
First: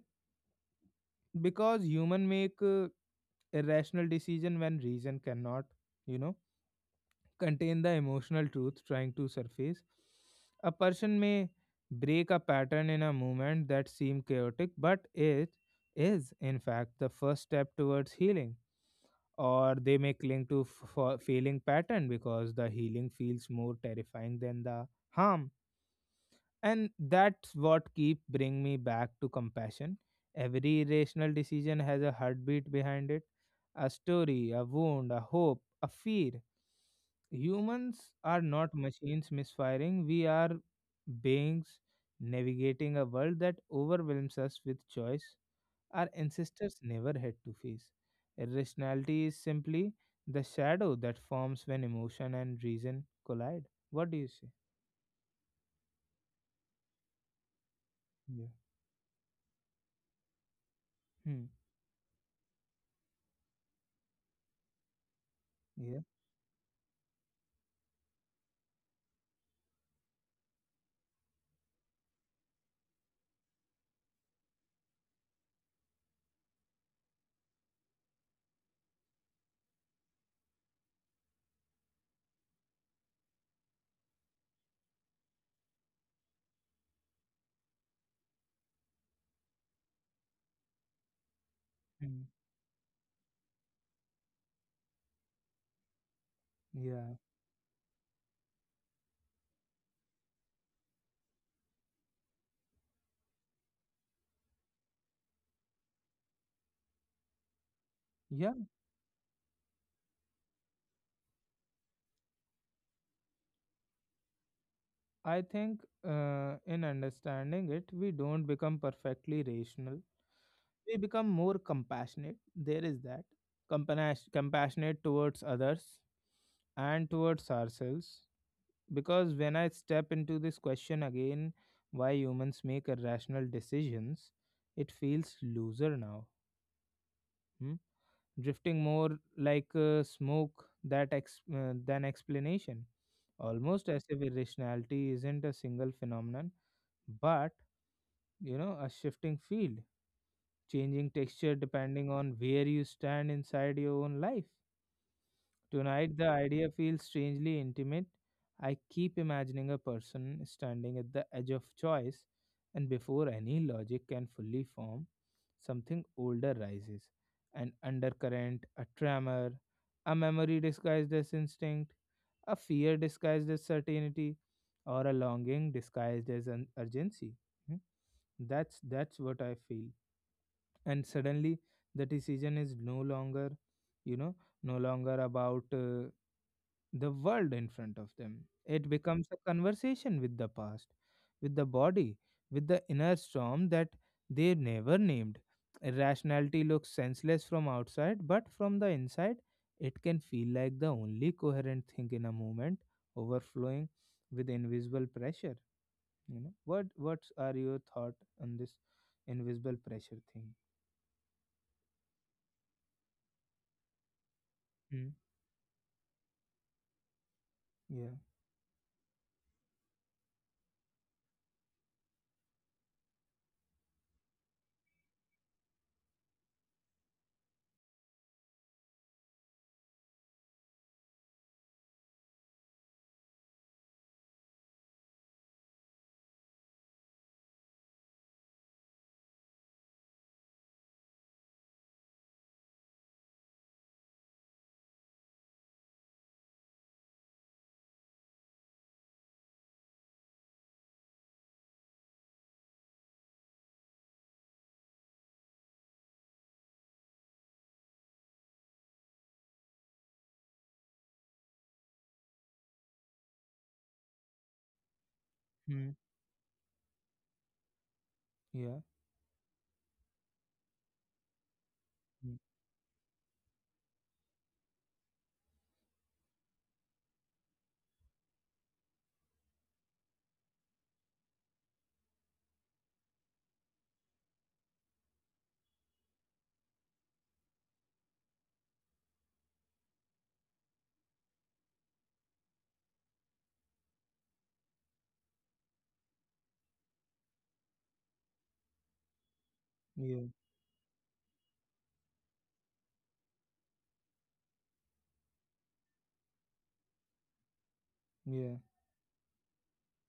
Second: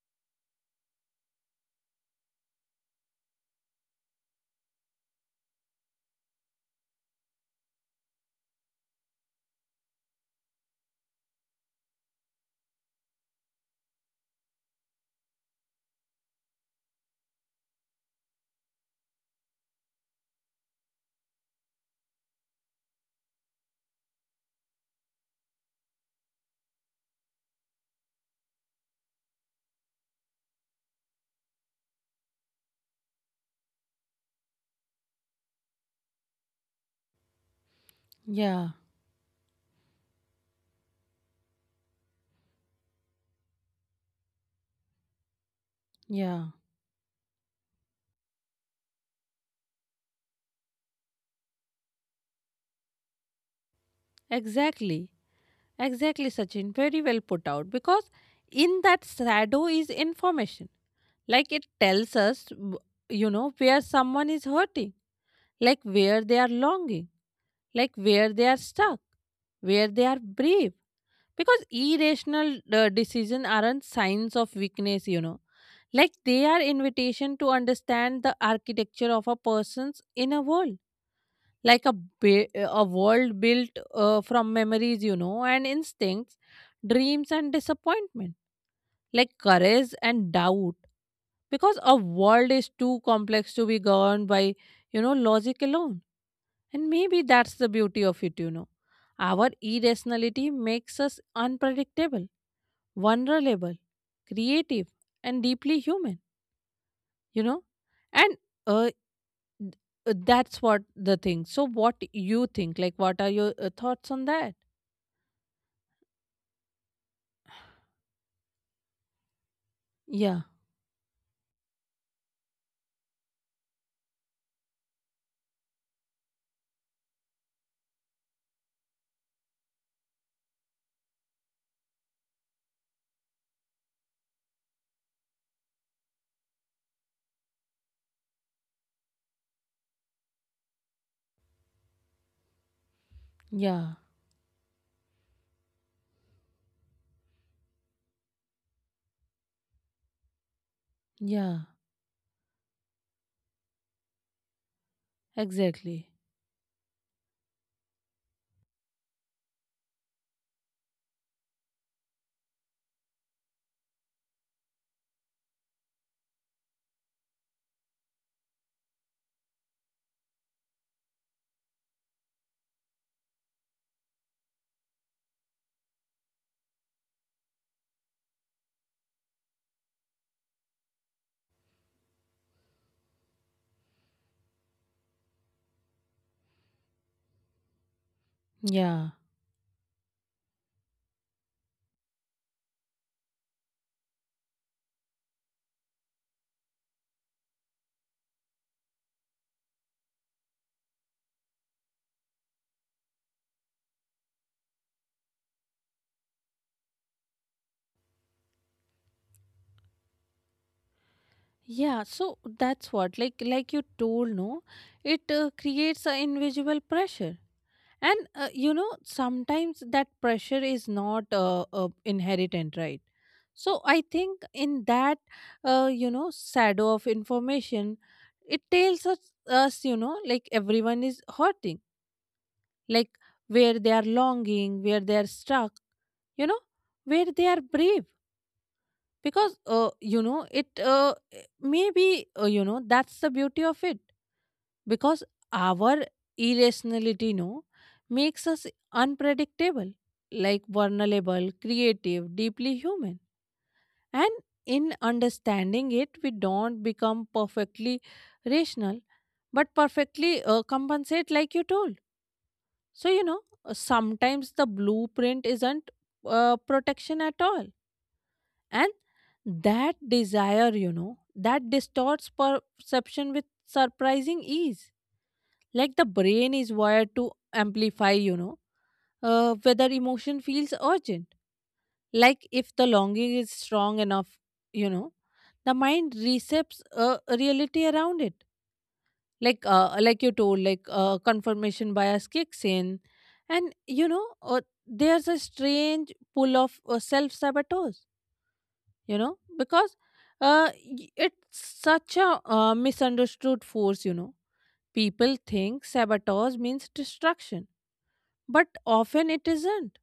Because human make irrational decision when reason cannot, you know, contain the emotional truth trying to surface. A person may break a pattern in a movement that seemed chaotic, but it is, in fact, the first step towards healing. Or they may cling to for failing pattern because the healing feels more terrifying than the harm. And that's what keep bring me back to compassion. Every irrational decision has a heartbeat behind it: a story, a wound, a hope, a fear. Humans are
yeah,
not machines misfiring. We are beings navigating a world that overwhelms us with choice our
yeah,
ancestors never had to face. Irrationality is simply the shadow that forms when emotion and reason collide. What do you say?
exactly. Exactly, Sachin, very well put out. Because
Yeah.
in that shadow is information.
Hmm.
Like it tells us where someone is hurting, like
Yeah.
where they are longing, like where they are stuck, where they are brave. Because irrational decision aren't signs of weakness, like they are invitation to understand the architecture of a person's inner world. Like a world built from memories, and instincts, dreams and disappointment, like courage and doubt. Because a
Hmm.
world is too complex to be governed by, logic alone. And
Yeah.
maybe that's the beauty of it, our irrationality makes us unpredictable, vulnerable, creative, and deeply human, you know? And
Yeah.
uh, th- that's what the thing. So, what you think? Like, what are your thoughts on that?
I think in understanding it, we don't become perfectly rational.
Yeah,
We become more compassionate. There is that. Compassionate towards others and towards ourselves. Because when I step into this question again, why humans make irrational decisions, it feels looser now. Hmm? Drifting more, like smoke that than explanation, almost
yeah,
as if irrationality isn't a single phenomenon, but, you know, a shifting field, changing texture
yeah,
depending on where you stand inside your own life.
exactly.
Tonight, the idea feels strangely intimate. I keep imagining a person standing at the edge of choice, and before any logic can fully form, something older rises, an undercurrent, a tremor, a memory disguised as instinct, a fear disguised as certainty, or a longing disguised as an urgency. Hmm? That's what I feel. And suddenly the decision is no longer you know no longer about the world in front of them. It
Yeah.
becomes a conversation with the past, with the body, with the inner storm that they never named. Irrationality looks senseless from outside, but from the inside, it can feel like the only coherent thing in a moment, overflowing with invisible pressure. You know what? What are your thought on this invisible pressure thing?
Yeah, so that's what like you told, no,
Hmm?
it creates an invisible pressure.
Yeah.
And sometimes that pressure is not inherent, right? So I think in that, shadow of information, it tells us, us, like everyone is hurting, like where they are longing, where they are stuck, you know, where they are brave. Because, you know, it maybe, you know, that's the beauty of it. Because our irrationality, no, makes us unpredictable, like vulnerable, creative, deeply human. And in understanding it, we don't become perfectly rational, but perfectly compensate, like you told. So, sometimes the blueprint
Hmm.
isn't protection at all.
Yeah.
And that desire, that
Hmm.
distorts perception with surprising ease. Like the brain is wired to amplify, whether emotion feels urgent. Like if the longing is strong enough, you know the mind resets a reality around it, like you told, like confirmation bias kicks in. And you know uh, there's a strange pull of self sabotage, you know because
Yeah.
uh, it's such a misunderstood force, people think sabotage means destruction,
Yeah.
but often it isn't.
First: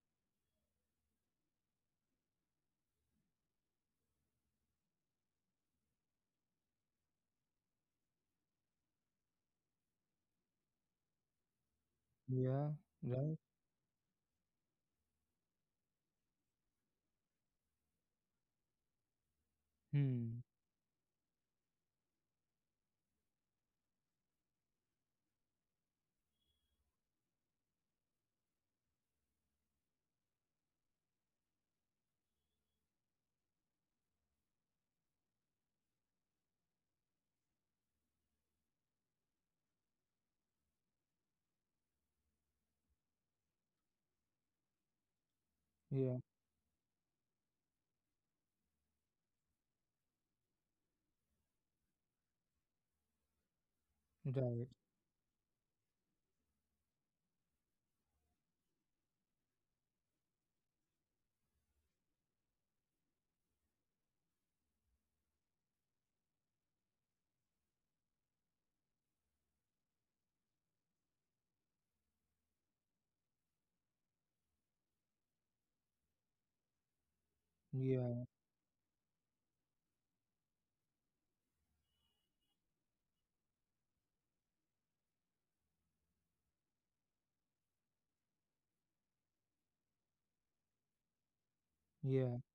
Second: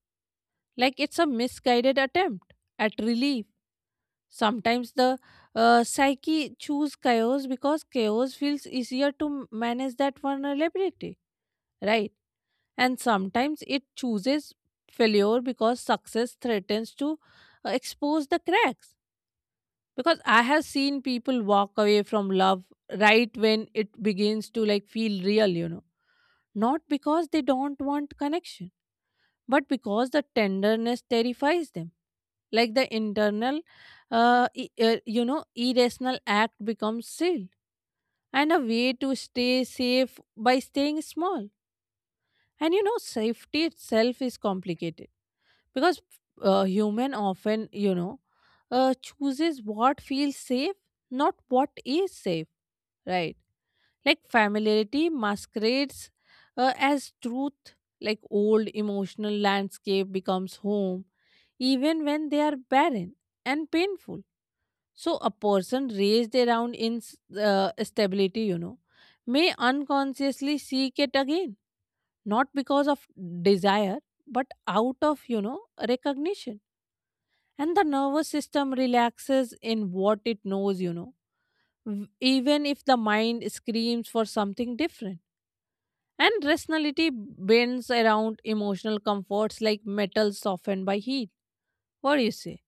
Like it's a misguided attempt at relief. Sometimes the psyche choose chaos because chaos feels easier to manage that vulnerability, right?
Yeah.
And
Right.
sometimes it chooses failure because success threatens to expose the cracks. Because I
Hmm.
have seen people walk away from love right when it begins to like feel real, not because they don't want connection, but because the tenderness terrifies them. Like the internal irrational act becomes seal, and a way to stay safe by staying small. And safety itself is complicated, because
Yeah.
human often, chooses what feels safe, not what is safe, right? Like
Right.
familiarity masquerades as truth. Like old emotional landscape becomes home, even when they are barren and painful. So, a person raised around instability, may unconsciously seek it again, not because of desire, but out of, recognition. And the nervous
Yeah.
system relaxes in what it knows, even if the mind screams for something different. And rationality bends around emotional comforts like metal softened by heat. What do you
Yeah.
say?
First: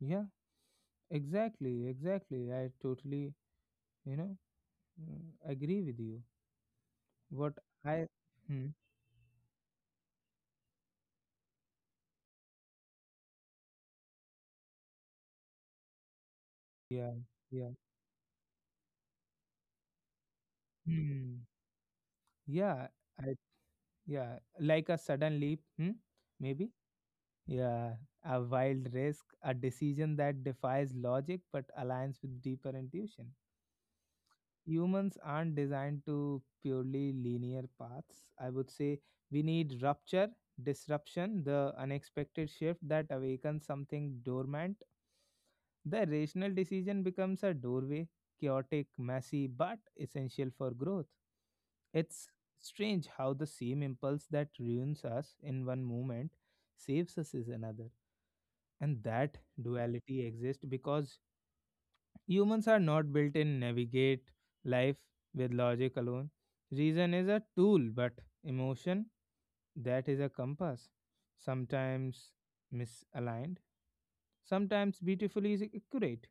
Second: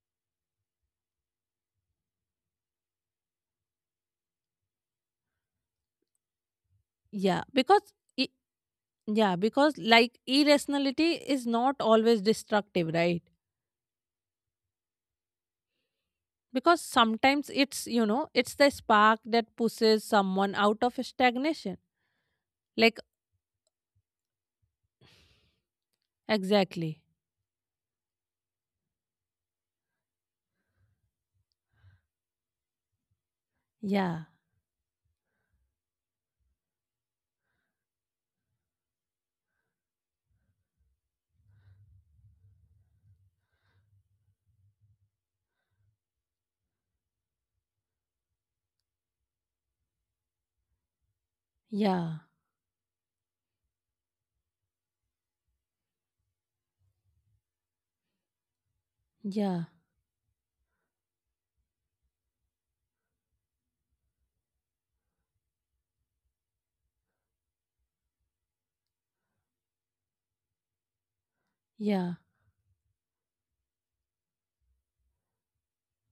Yeah. Exactly. Exactly. I totally, you know, agree with you.
Yeah,
What
because
I.
i-
Hmm.
yeah, because like irrationality is not always destructive, right? Because
Yeah.
sometimes
Yeah.
it's, it's the spark that pushes someone out of
Hmm.
stagnation.
Yeah.
Like,
I. Yeah. Like a sudden leap. Hmm. Maybe.
exactly.
Yeah. A wild risk. A decision that defies logic but aligns with deeper intuition.
Yeah,
Humans aren't designed to purely linear paths, I would say. We need rupture, disruption, the unexpected shift that awakens something dormant. The rational decision becomes a doorway, chaotic, messy, but essential for growth. It's
yeah,
strange how the same impulse that ruins us in one moment saves us is another. And that
yeah,
duality exists because humans are not built in navigate life with logic alone. Reason is a tool, but emotion, that is a compass. Sometimes
yeah,
misaligned, sometimes beautifully is accurate.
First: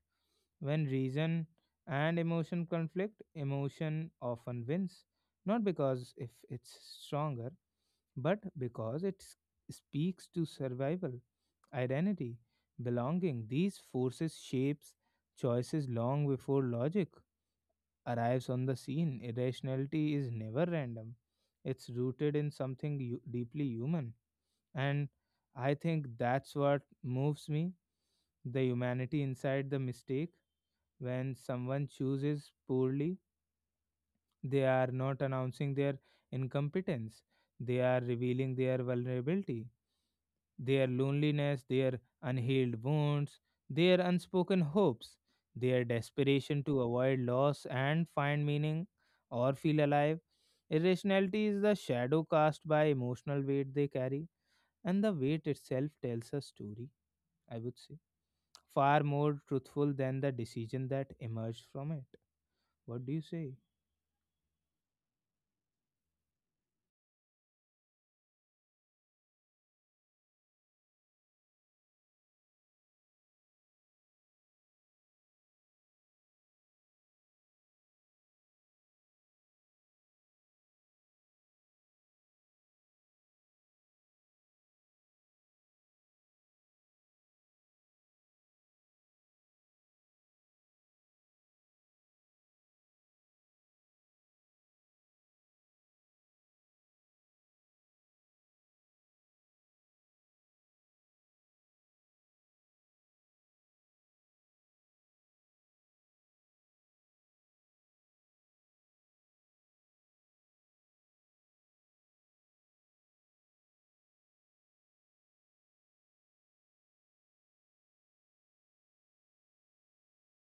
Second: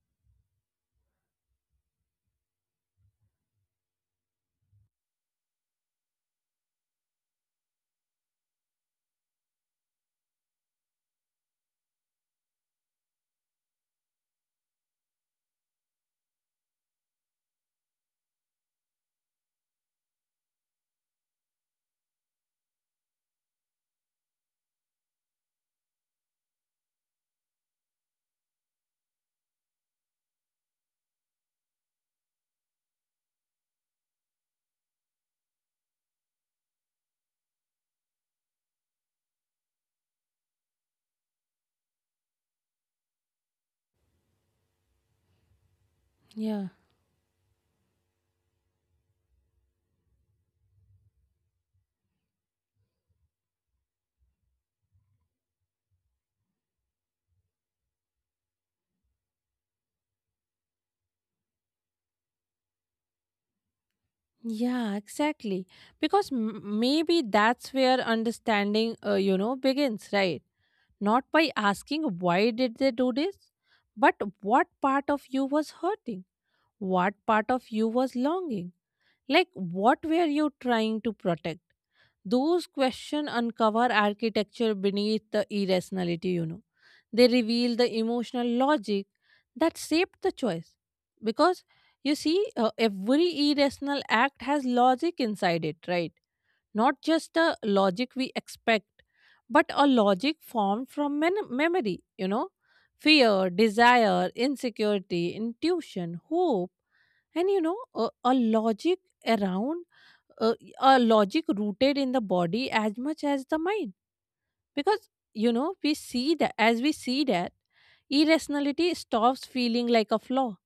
When reason and emotion conflict, emotion often wins. Not because if it's stronger, but because it speaks to survival, identity, belonging. These forces shapes choices long before logic arrives on the scene. Irrationality is never random. It's rooted in something deeply human. And I think that's what moves me, the humanity inside the mistake. When someone chooses poorly, they are not announcing their incompetence, they are revealing their vulnerability, their loneliness, their unhealed wounds, their unspoken hopes, their desperation
yeah,
to avoid loss and find meaning or feel alive. Irrationality is the shadow cast by emotional weight they carry, and the weight itself tells a story, I would say, far more truthful than the decision that emerged from it. What do you say?
yeah, exactly. Because maybe that's where understanding, begins, right? Not by asking why did they do this, but what part of you was hurting, what part of you was longing. Like, what were you trying to protect? Those questions uncover architecture beneath the irrationality, They reveal the emotional logic that shaped the choice. Because, you see, every irrational act has logic inside it, right? Not just the logic we expect, but a logic formed from memory, Fear, desire, insecurity, intuition, hope, and a logic around, uh, a logic rooted in the body as much as the mind. Because, as we see that, irrationality stops feeling like a flaw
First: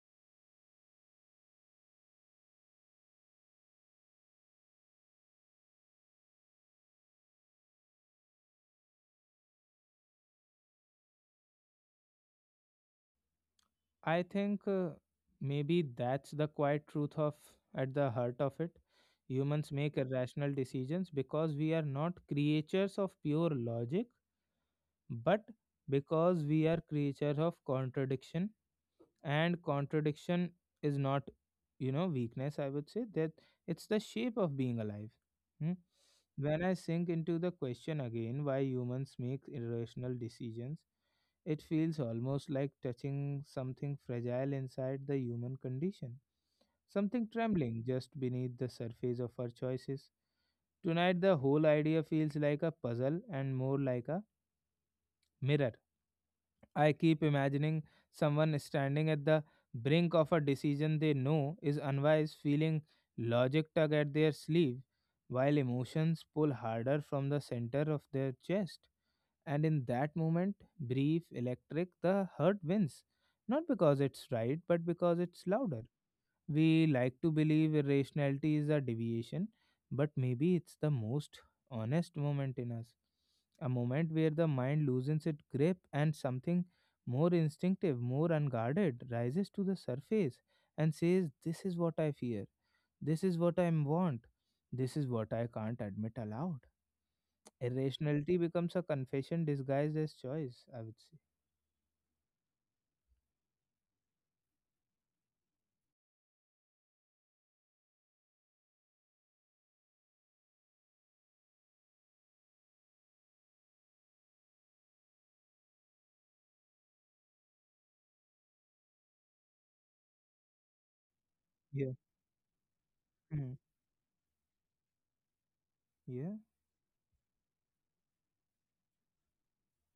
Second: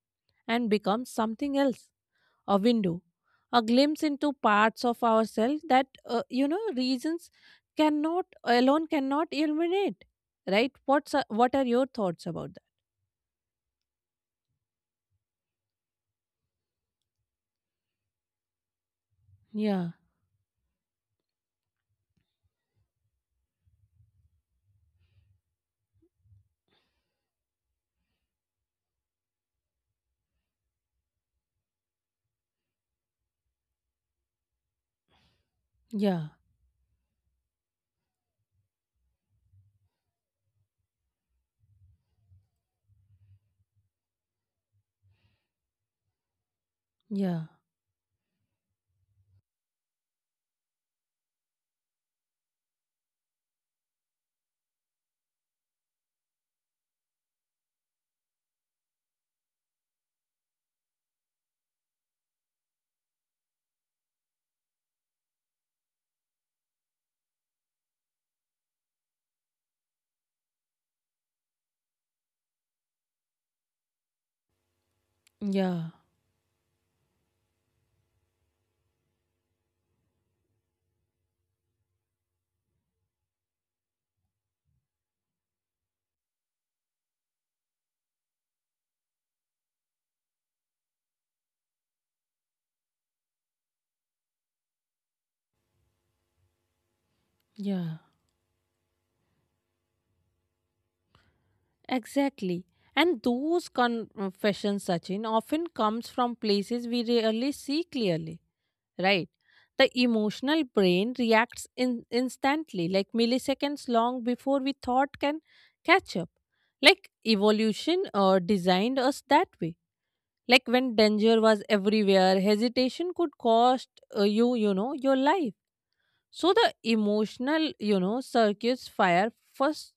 and becomes something else, a window, a glimpse into parts of ourselves that, reasons cannot, alone cannot illuminate. Right? What are your thoughts about that?
I think maybe that's the quiet truth of at the heart of it. Humans
Yeah,
make irrational decisions because we are not creatures of pure logic, but because we are creatures of contradiction. And contradiction is not, you know, weakness, I would say. That, it's the shape of being alive. Hmm?
yeah,
When I sink into the question again, why humans make irrational decisions, it feels almost like touching something fragile inside the human condition, something
yeah,
trembling just beneath the surface of our choices. Tonight the whole idea feels like a puzzle and more like a mirror. I keep imagining someone standing at the brink of a decision they know is unwise, feeling logic tug at their sleeve, while emotions pull harder from the center of their chest. And in that moment, brief, electric, the hurt wins. Not because it's right, but because it's louder.
yeah,
We like to believe irrationality is a deviation, but maybe it's the most honest moment in us. A moment where the mind loosens its grip and something more instinctive, more unguarded rises to the surface and says, "This is what I fear. This is what I want. This is what I can't admit aloud."
yeah.
Irrationality becomes a confession disguised as choice, I would say.
Exactly. And those confessions, Sachin, often comes from places we rarely see clearly, right? The emotional brain reacts in instantly, like milliseconds long before we thought can catch up. Like evolution designed us that way. Like when danger was
Yeah.
everywhere, hesitation could
Mm.
cost your life.
Yeah.
So the emotional, circuits fire first,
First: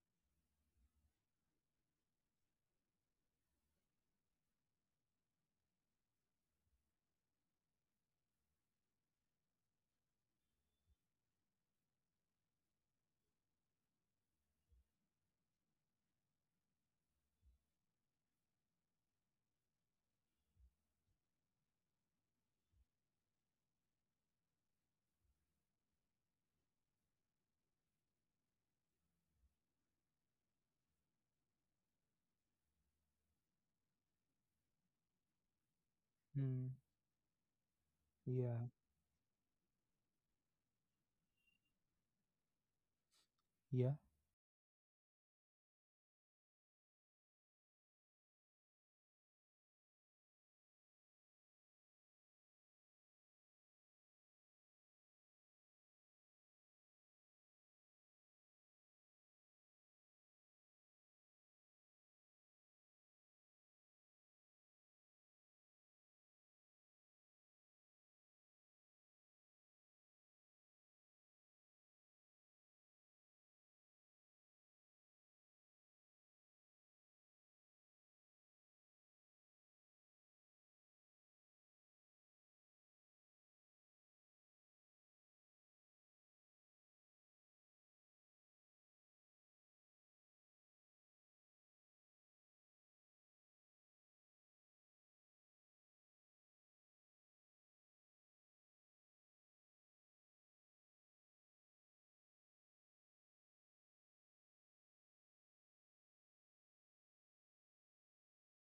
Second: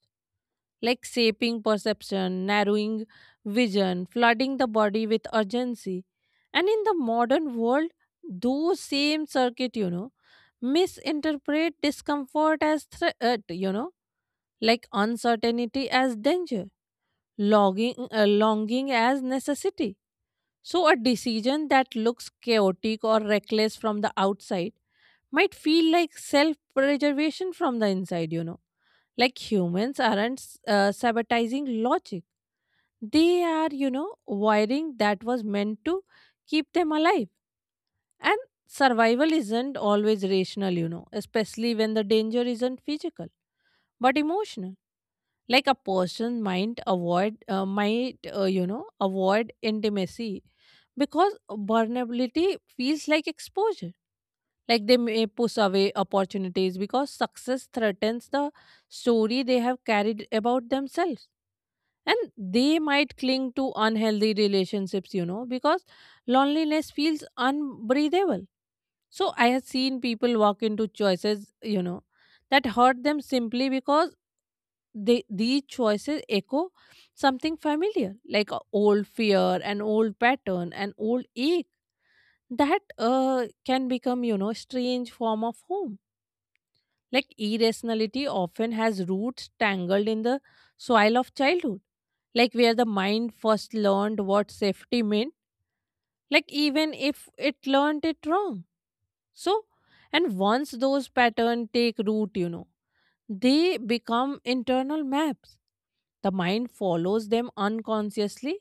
like shaping perception, narrowing vision, flooding the body with urgency. And in the modern world, those same circuit, misinterpret discomfort as threat, like uncertainty as danger, longing as necessity. So, a decision that looks chaotic or reckless from the outside might feel like self preservation from the inside, Like humans aren't sabotaging logic. They are, wiring that was meant to
Mm.
keep them alive. And
Yeah.
survival isn't always rational, especially when the danger isn't physical
Yeah.
but emotional. Like a person might avoid, avoid intimacy because vulnerability feels like exposure. Like they may push away opportunities because success threatens the story they have carried about themselves. And they might cling to unhealthy relationships, you know, because loneliness feels unbreathable. So I have seen people walk into choices, you know, that hurt them simply because they these choices echo something familiar, like a old fear, an old pattern, an old ache that can become, you know, strange form of home. Like irrationality often has roots tangled in the soil of childhood, like where the mind first learned what safety meant, like even if it learned it wrong. So, and once those patterns take root, you know, they become internal maps. The mind follows them unconsciously,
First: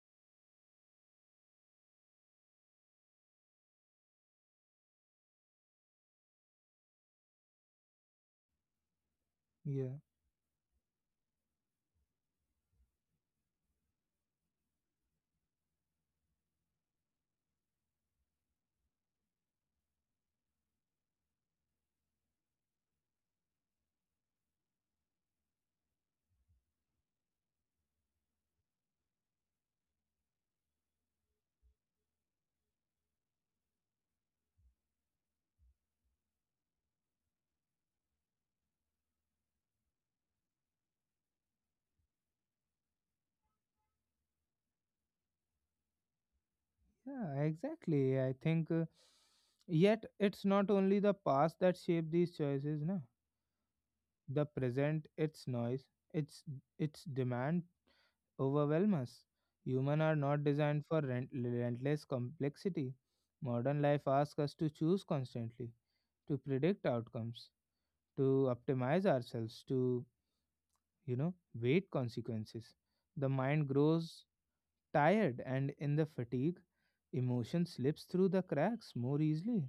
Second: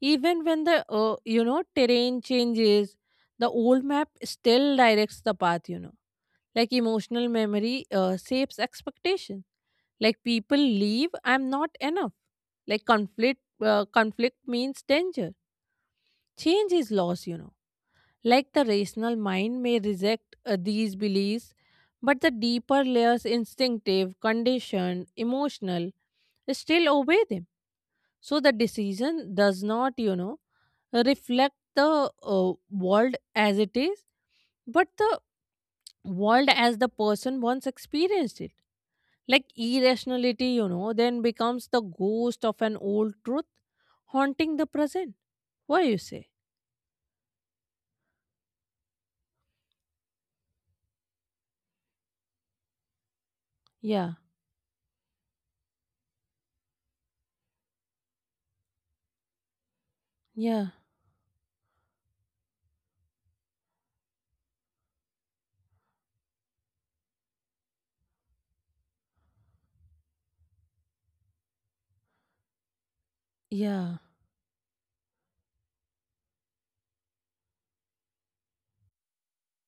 even when the you know terrain changes. The old map still directs the path. You know, like emotional memory shapes expectation.
Yeah.
Like people leave, I'm not enough. Like conflict means danger. Change is loss. You know, like the rational mind may reject these beliefs, but the deeper layers, instinctive, conditioned, emotional, still obey them. So the decision does not, you know, reflect the world as it is, but the world as the person once experienced it. Like irrationality, you know, then becomes the ghost of an old truth haunting the present. What do you say?
Yeah, exactly. I think yet it's not only the past that shape these choices, no.
Yeah,
The present, its noise, its its demand overwhelm us. Human are not
yeah,
designed for relentless complexity. Modern life asks us to choose constantly, to predict outcomes, to optimize ourselves, to, you know, wait consequences. The mind
yeah,
grows tired and in the fatigue, emotion slips through the cracks more easily.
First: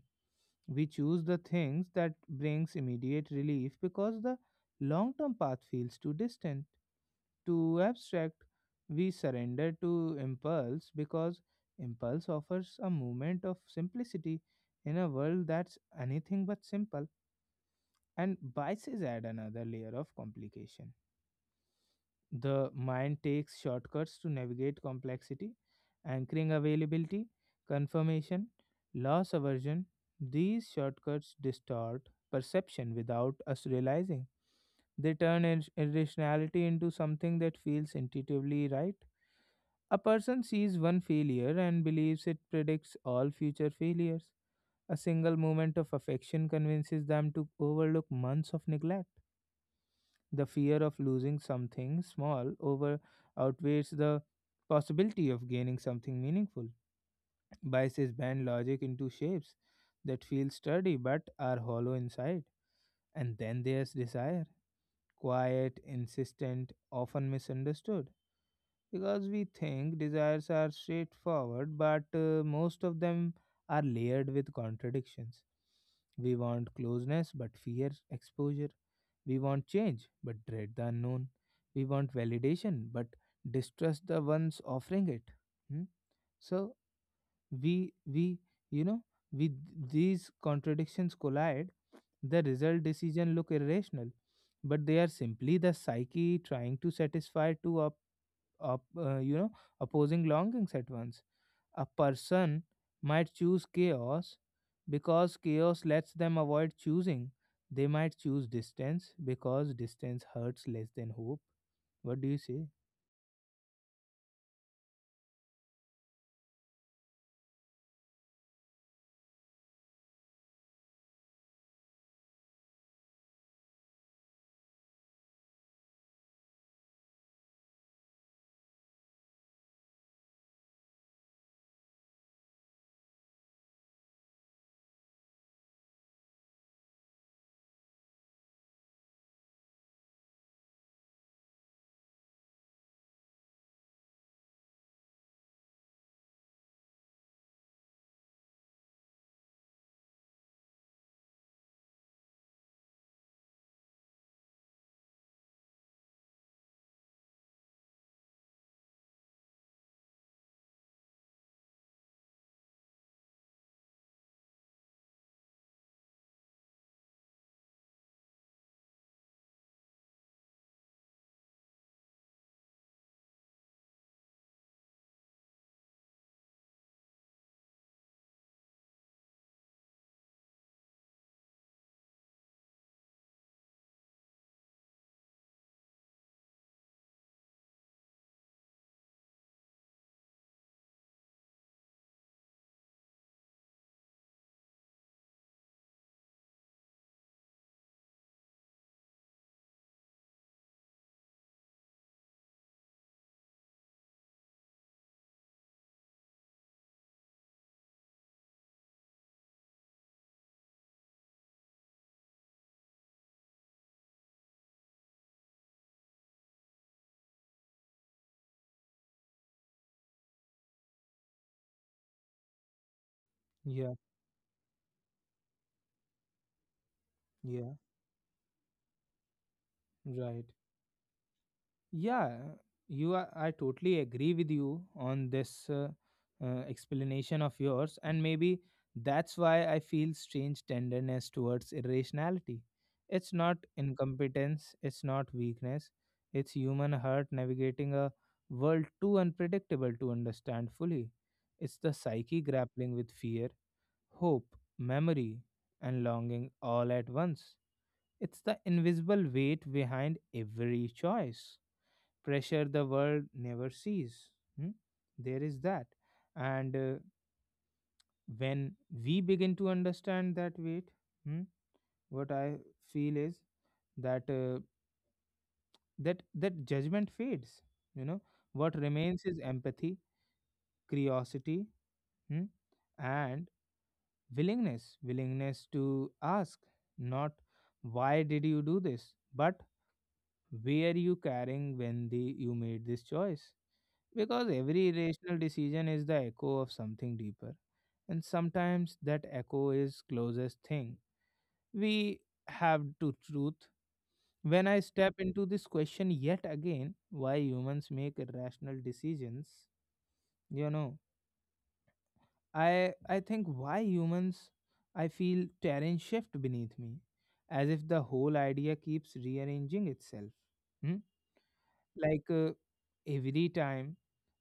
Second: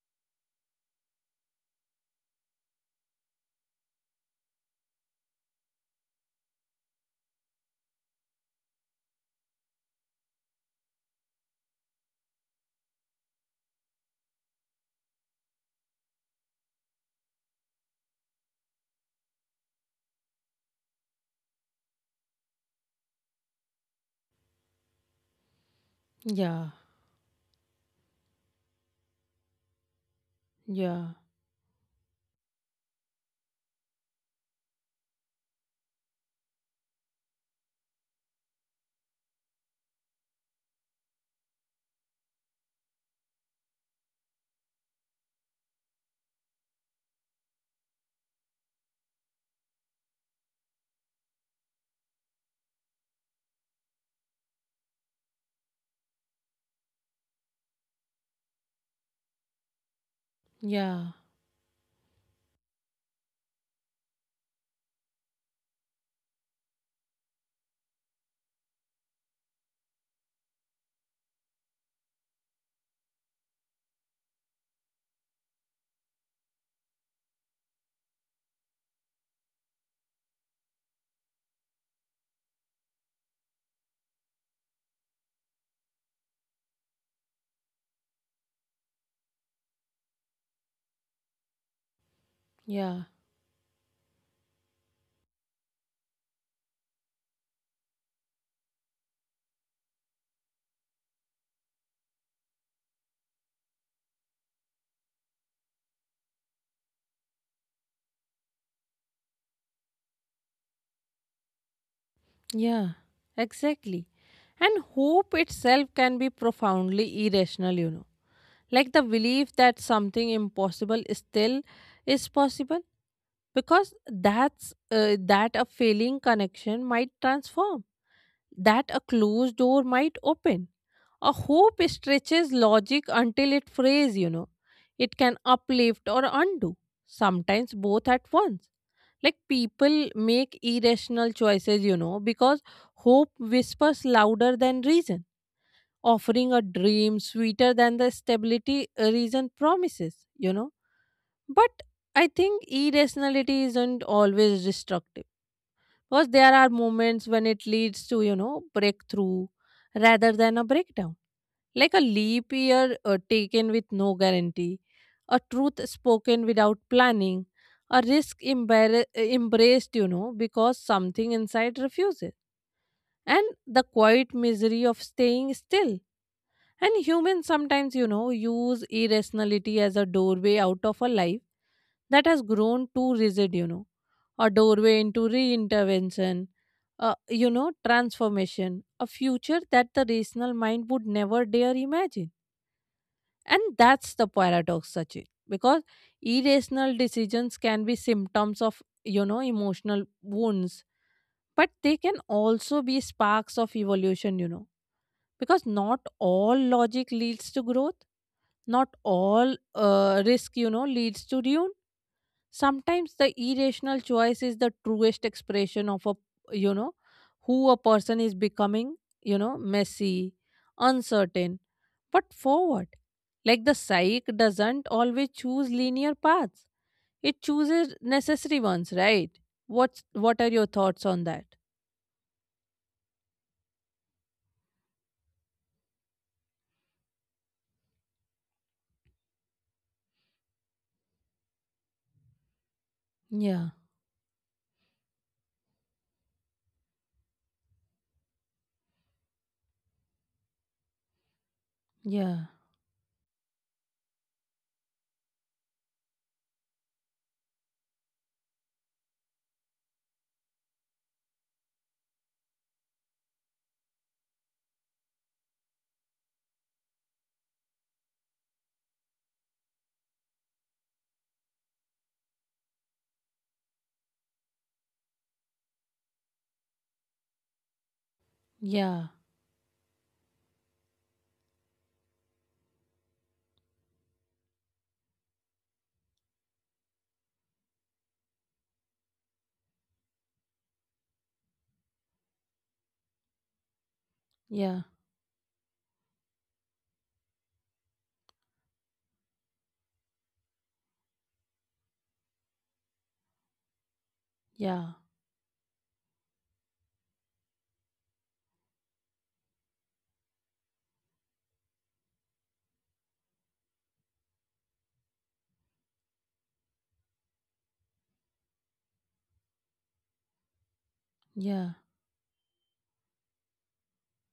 We choose the things that brings immediate relief because the long-term path feels too distant, too abstract. We surrender to impulse because impulse offers a moment of simplicity in a world that's anything but simple. And biases add another layer of complication. The mind takes shortcuts to navigate complexity, anchoring
yeah,
availability, confirmation, loss aversion. These
yeah.
shortcuts distort perception without us realizing. They turn irrationality into something that feels intuitively right. A person sees one failure and believes it predicts all future failures. A single moment of affection convinces them to overlook months of neglect. The fear of losing something small over outweighs the possibility of gaining something meaningful. Biases bend logic into shapes that feel sturdy
Yeah,
but are hollow inside. And then there's desire, quiet, insistent, often misunderstood. Because we think desires are straightforward, but most of them are layered with contradictions. We want closeness but fear exposure. We want change, but dread the unknown. We want validation, but distrust the ones offering it. Hmm? So we you know we These contradictions collide. The result
yeah,
decision look irrational, but they are simply the psyche trying to satisfy two up up you know opposing longings at once. A person might choose chaos because chaos lets them avoid choosing. They might choose distance because distance hurts less than hope. What do you say?
yeah, exactly. And hope itself can be profoundly irrational, you know. Like the belief that something impossible still is possible, because that a failing connection might transform, that a closed door might open, a hope stretches logic until it frays, you know. It can uplift or undo, sometimes both at once. Like people make irrational choices, you know, because hope whispers louder than reason, offering a dream sweeter than the stability reason promises, you know. But I think irrationality isn't always destructive, because there are moments when it leads to, you know, breakthrough rather than a breakdown. Like a leap year taken with no guarantee, a truth spoken without planning, a risk embraced, you know, because something inside refuses, and the quiet misery of staying still, and humans sometimes, you know, use irrationality as a doorway out of a life that has grown too rigid, you know, a doorway into reintervention, you know, transformation, a future that the rational mind would never dare imagine. And that's the paradox, Sachin, because irrational decisions can be symptoms of, you know, emotional wounds, but they can also be sparks of evolution, you know, because not all logic leads to growth, not all risk, you know, leads to ruin. Sometimes the irrational choice is the truest expression of a, you know, who a person is becoming, you know, messy, uncertain, but forward. Like the
Yeah,
psyche doesn't always choose linear paths. It
yeah,
chooses necessary ones, right? What
right.
are your thoughts on that?
Yeah, you are, I totally agree with you on this explanation of yours, and maybe that's why I feel strange tenderness towards irrationality. It's not
Yeah,
incompetence, it's not weakness, it's human heart navigating a world too unpredictable to understand fully. It's the psyche
yeah,
grappling with fear, hope, memory, and longing all at once. It's the invisible weight behind every choice pressure the world never sees. Hmm? There is that. And when we begin to understand that weight, hmm, what I feel is that uh, that judgment fades. You know, what
yeah,
remains is empathy, curiosity, hmm, and willingness. Willingness to ask, not why did you do this, but where you carrying when the you made this choice. Because
yeah,
every irrational decision is the echo of something deeper, and sometimes that echo is closest thing we have to truth. When I
yeah,
step into this question yet again, why humans make irrational decisions, you know, I think why humans I feel terrain shift beneath me, as if the whole idea keeps rearranging itself. Hmm?
yeah,
Like every time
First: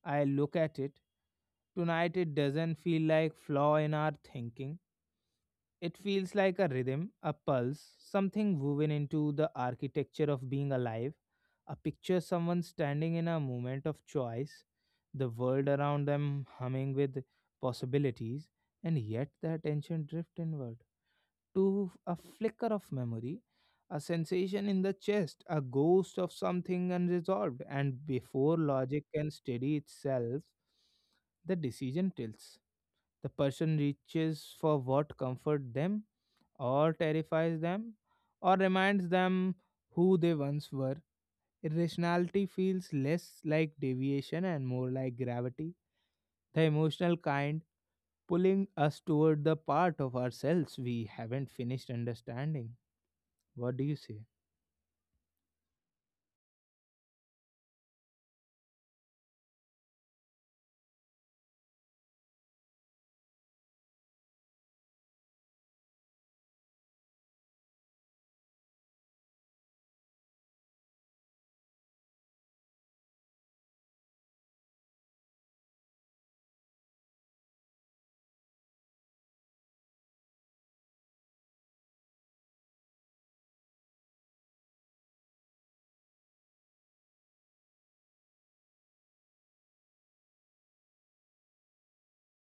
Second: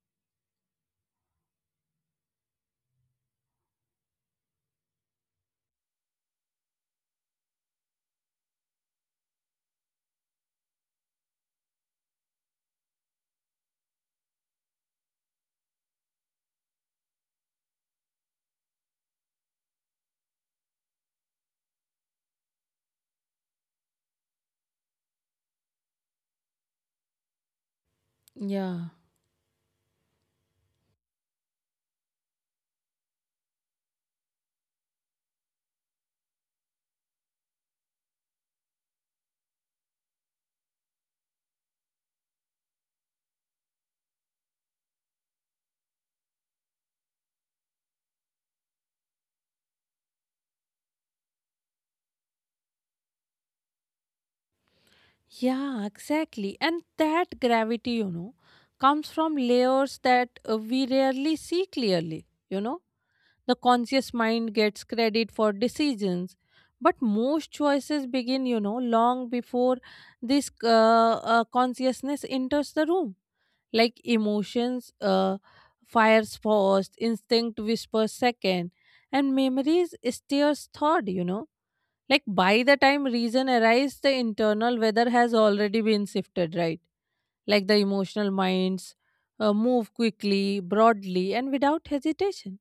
I look at it, tonight it doesn't feel like flaw in our thinking. It feels like a rhythm, a pulse, something woven into the architecture of being alive, a picture someone standing in a moment of choice, the world around them humming with possibilities, and yet the attention drift inward to a flicker of memory, a sensation in the chest, a ghost of something unresolved, and before
yeah.
logic can steady itself, the decision tilts. The person reaches for what comforts them, or terrifies them, or reminds them who they once were. Irrationality feels less like deviation and more like gravity, the emotional kind pulling us toward the part of ourselves we haven't finished understanding. What do you say?
Yeah, exactly. And that gravity, you know, comes from layers that we rarely see clearly. You know, the conscious mind gets credit for decisions, but most choices begin, you know, long before this consciousness enters the room. Like emotions fires first, instinct whispers second, and memories steers third, you know, like by the time reason arrives, the internal weather has already been shifted, right? Like the emotional minds move quickly, broadly, and without hesitation.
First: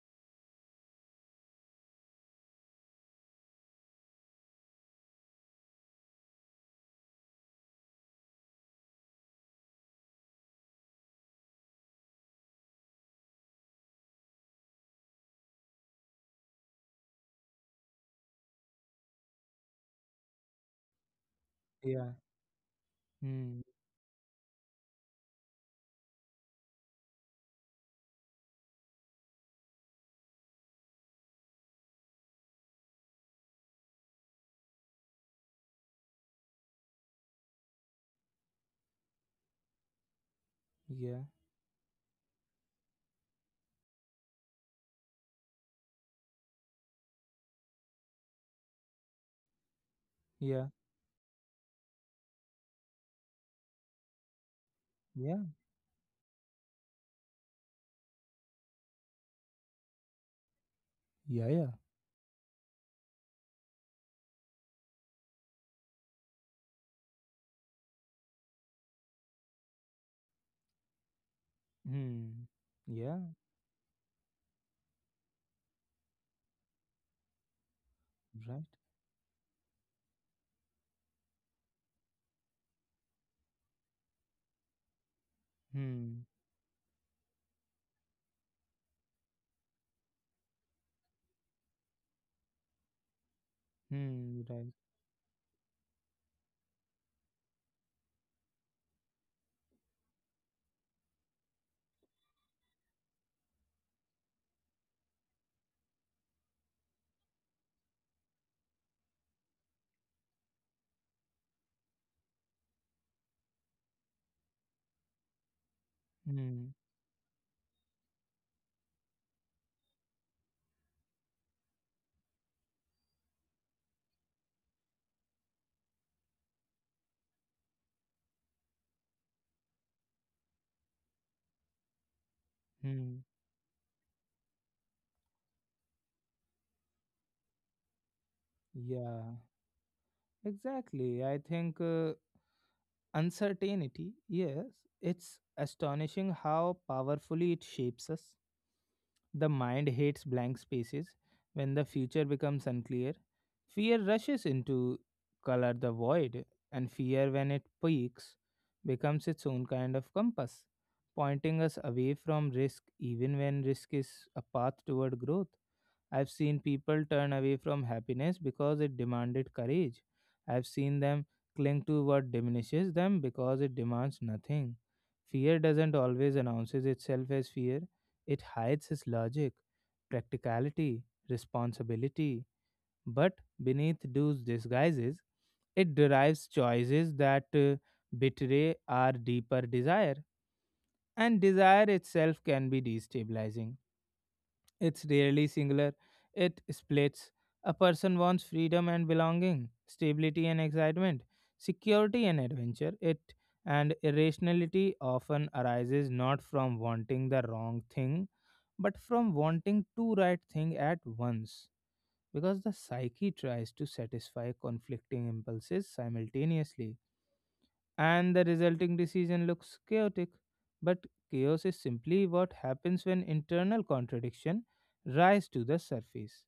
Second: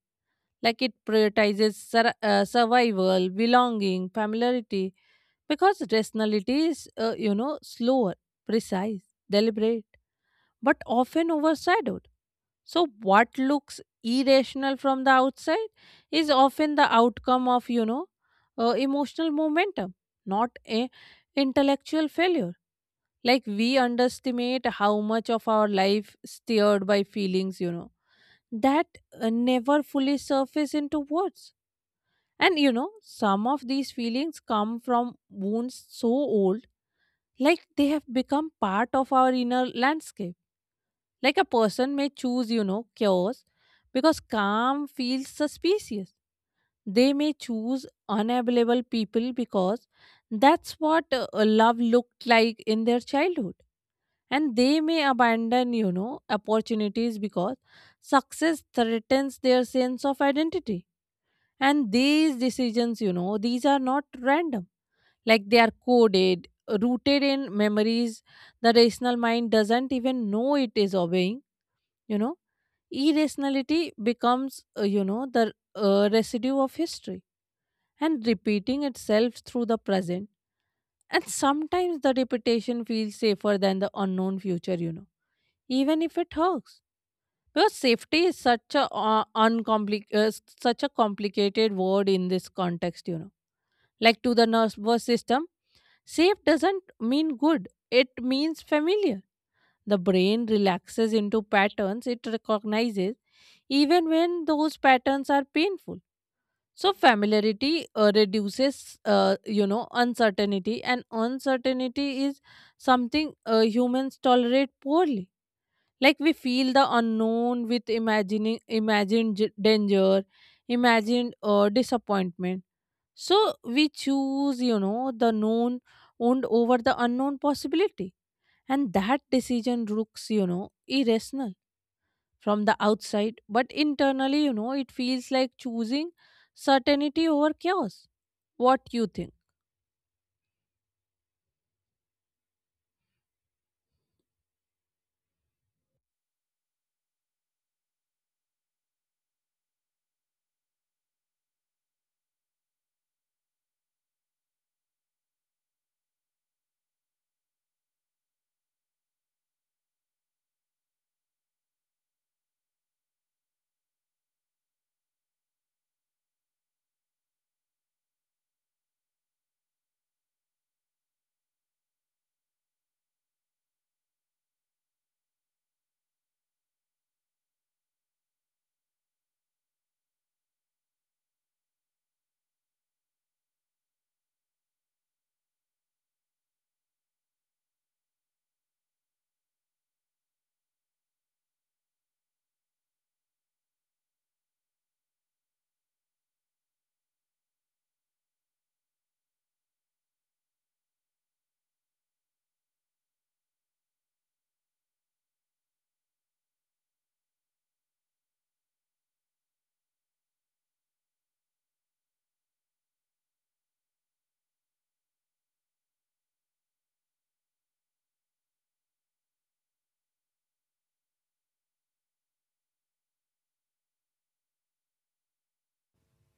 Like it prioritizes survival, belonging, familiarity, because rationality is, you know, slower, precise, deliberate, but often overshadowed. So, what looks irrational from the outside is often the outcome of, you know, emotional momentum, not a intellectual
Yeah.
failure. Like
Hmm.
we underestimate how much of our life steered by feelings, you know, that never fully surface into words. And you know, some of these feelings come from wounds so old, like they have become part of our inner landscape,
Yeah.
like a person may choose, you know, chaos because calm feels suspicious. They may choose unavailable people because
Yeah.
that's what love looked like in their childhood. And they may
Yeah.
abandon, you know, opportunities because success threatens their sense of identity.
Yeah. Yeah.
And these decisions, you know, these are not random. Like they are coded, rooted in memories the rational mind doesn't even know it is obeying, you know.
Hmm. Yeah.
Irrationality becomes, you know, the residue of history and
Right.
repeating itself through the present. And sometimes the repetition feels safer than the unknown future, you know, even if
Hmm.
it hurts. Because safety is such a such a complicated word in this context, you know. Like to
Hmm.
the
Right.
nervous system, safe doesn't mean good, it means familiar. The brain relaxes into patterns it recognizes even when those patterns are painful. So familiarity reduces, you know, uncertainty, and uncertainty is something humans tolerate poorly. Like we feel
Hmm.
the unknown with imagining imagined danger, imagined disappointment. So we choose, you know, the known and over the unknown possibility, and that decision looks, you know, irrational from the
Hmm.
outside, but internally, you know, it feels like choosing certainty over chaos. What you
Yeah.
think?
Exactly. I think uncertainty. Yes, it's astonishing how powerfully it shapes us. The mind hates blank spaces. When the future becomes unclear, fear rushes in to color the void, and fear, when it peaks, becomes its own kind of compass, pointing us away from risk even when risk is a path toward growth. I've seen people turn away from happiness because it demanded courage. I've seen them cling to what diminishes them because it demands nothing. Fear doesn't always announces itself as fear it hides his logic, practicality, responsibility, but beneath those disguises, it derives choices that betray our deeper desire. And desire itself can be destabilizing it's rarely singular, it splits. A person wants freedom and belonging, stability and excitement, security and adventure. It and irrationality often arises not from wanting the wrong thing, but from wanting two right thing at once. Because the psyche tries to satisfy conflicting impulses simultaneously and the resulting decision looks chaotic. But chaos is simply what happens when internal contradiction rise to the surface.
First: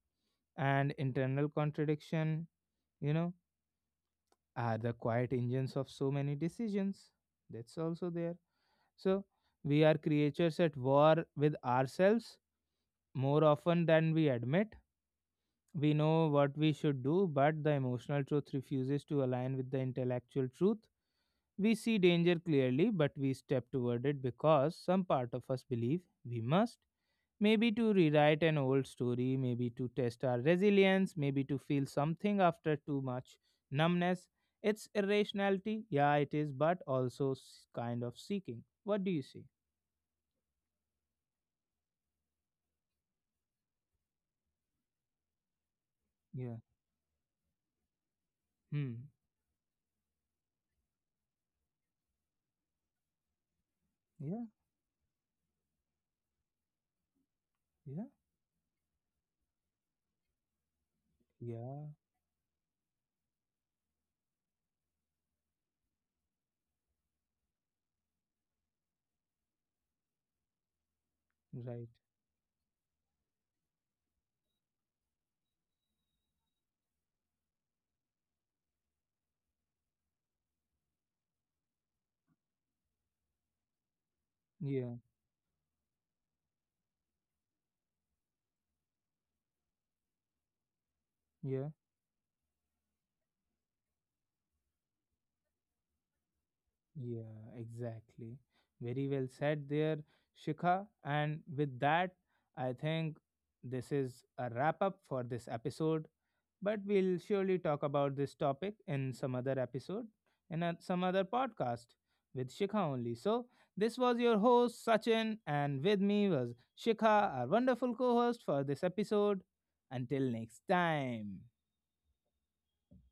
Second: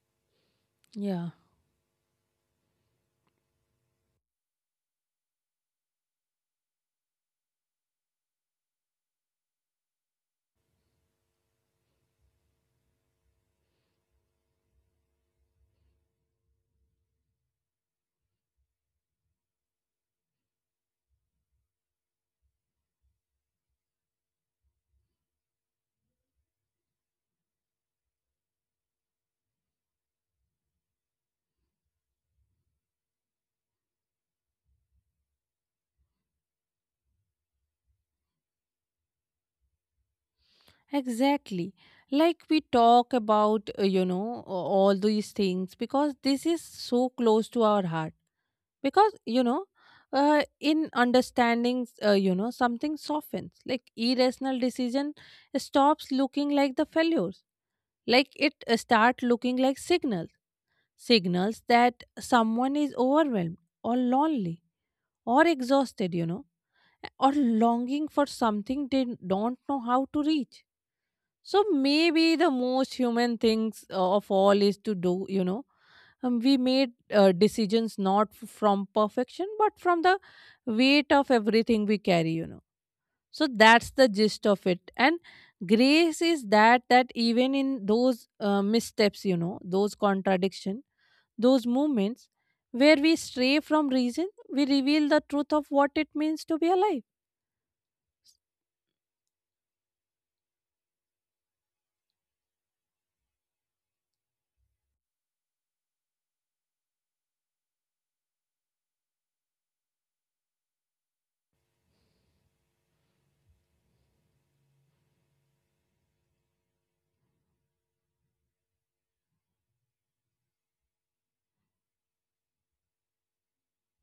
And
Yeah,
internal contradiction, you know, are the quiet engines of so many decisions. That's also there. So we are creatures at war with ourselves more often than we admit. We know what we should do, but the emotional truth refuses to align with the intellectual truth. We see danger clearly, but we step toward it because some part of us believe we must. Maybe to rewrite an old story, maybe to test our resilience, maybe to feel something after too much numbness. It's irrationality, yeah, it is, but also kind of seeking. What do you see?
exactly. Like we talk about, you know, all these things because this
Yeah.
is so close to our heart,
Hmm.
because you know, uh, in understanding, you know, something softens. Like
Yeah.
irrational decision stops looking like the failures,
Yeah.
like it start looking like signals, signals
Yeah.
that someone is overwhelmed or lonely or exhausted, you know, or longing for something they don't know how to reach. So
Right.
maybe the most human things of all is to do, you know, we made decisions not from perfection but from the weight of everything we carry, you know. So that's the gist of it,
Yeah.
and grace is that, that even in those missteps, you know, those contradiction, those
Yeah.
moments where we stray from reason, we reveal the truth of what it means to be alive.
Yeah, exactly. Very well said there, Shikha. And with that, I think this is a wrap up for this episode. But we'll surely talk about this topic in some other episode, in a, some other podcast with Shikha only. So, this was your host, Sachin, and with me was Shikha, our wonderful co host for this episode. Until next time.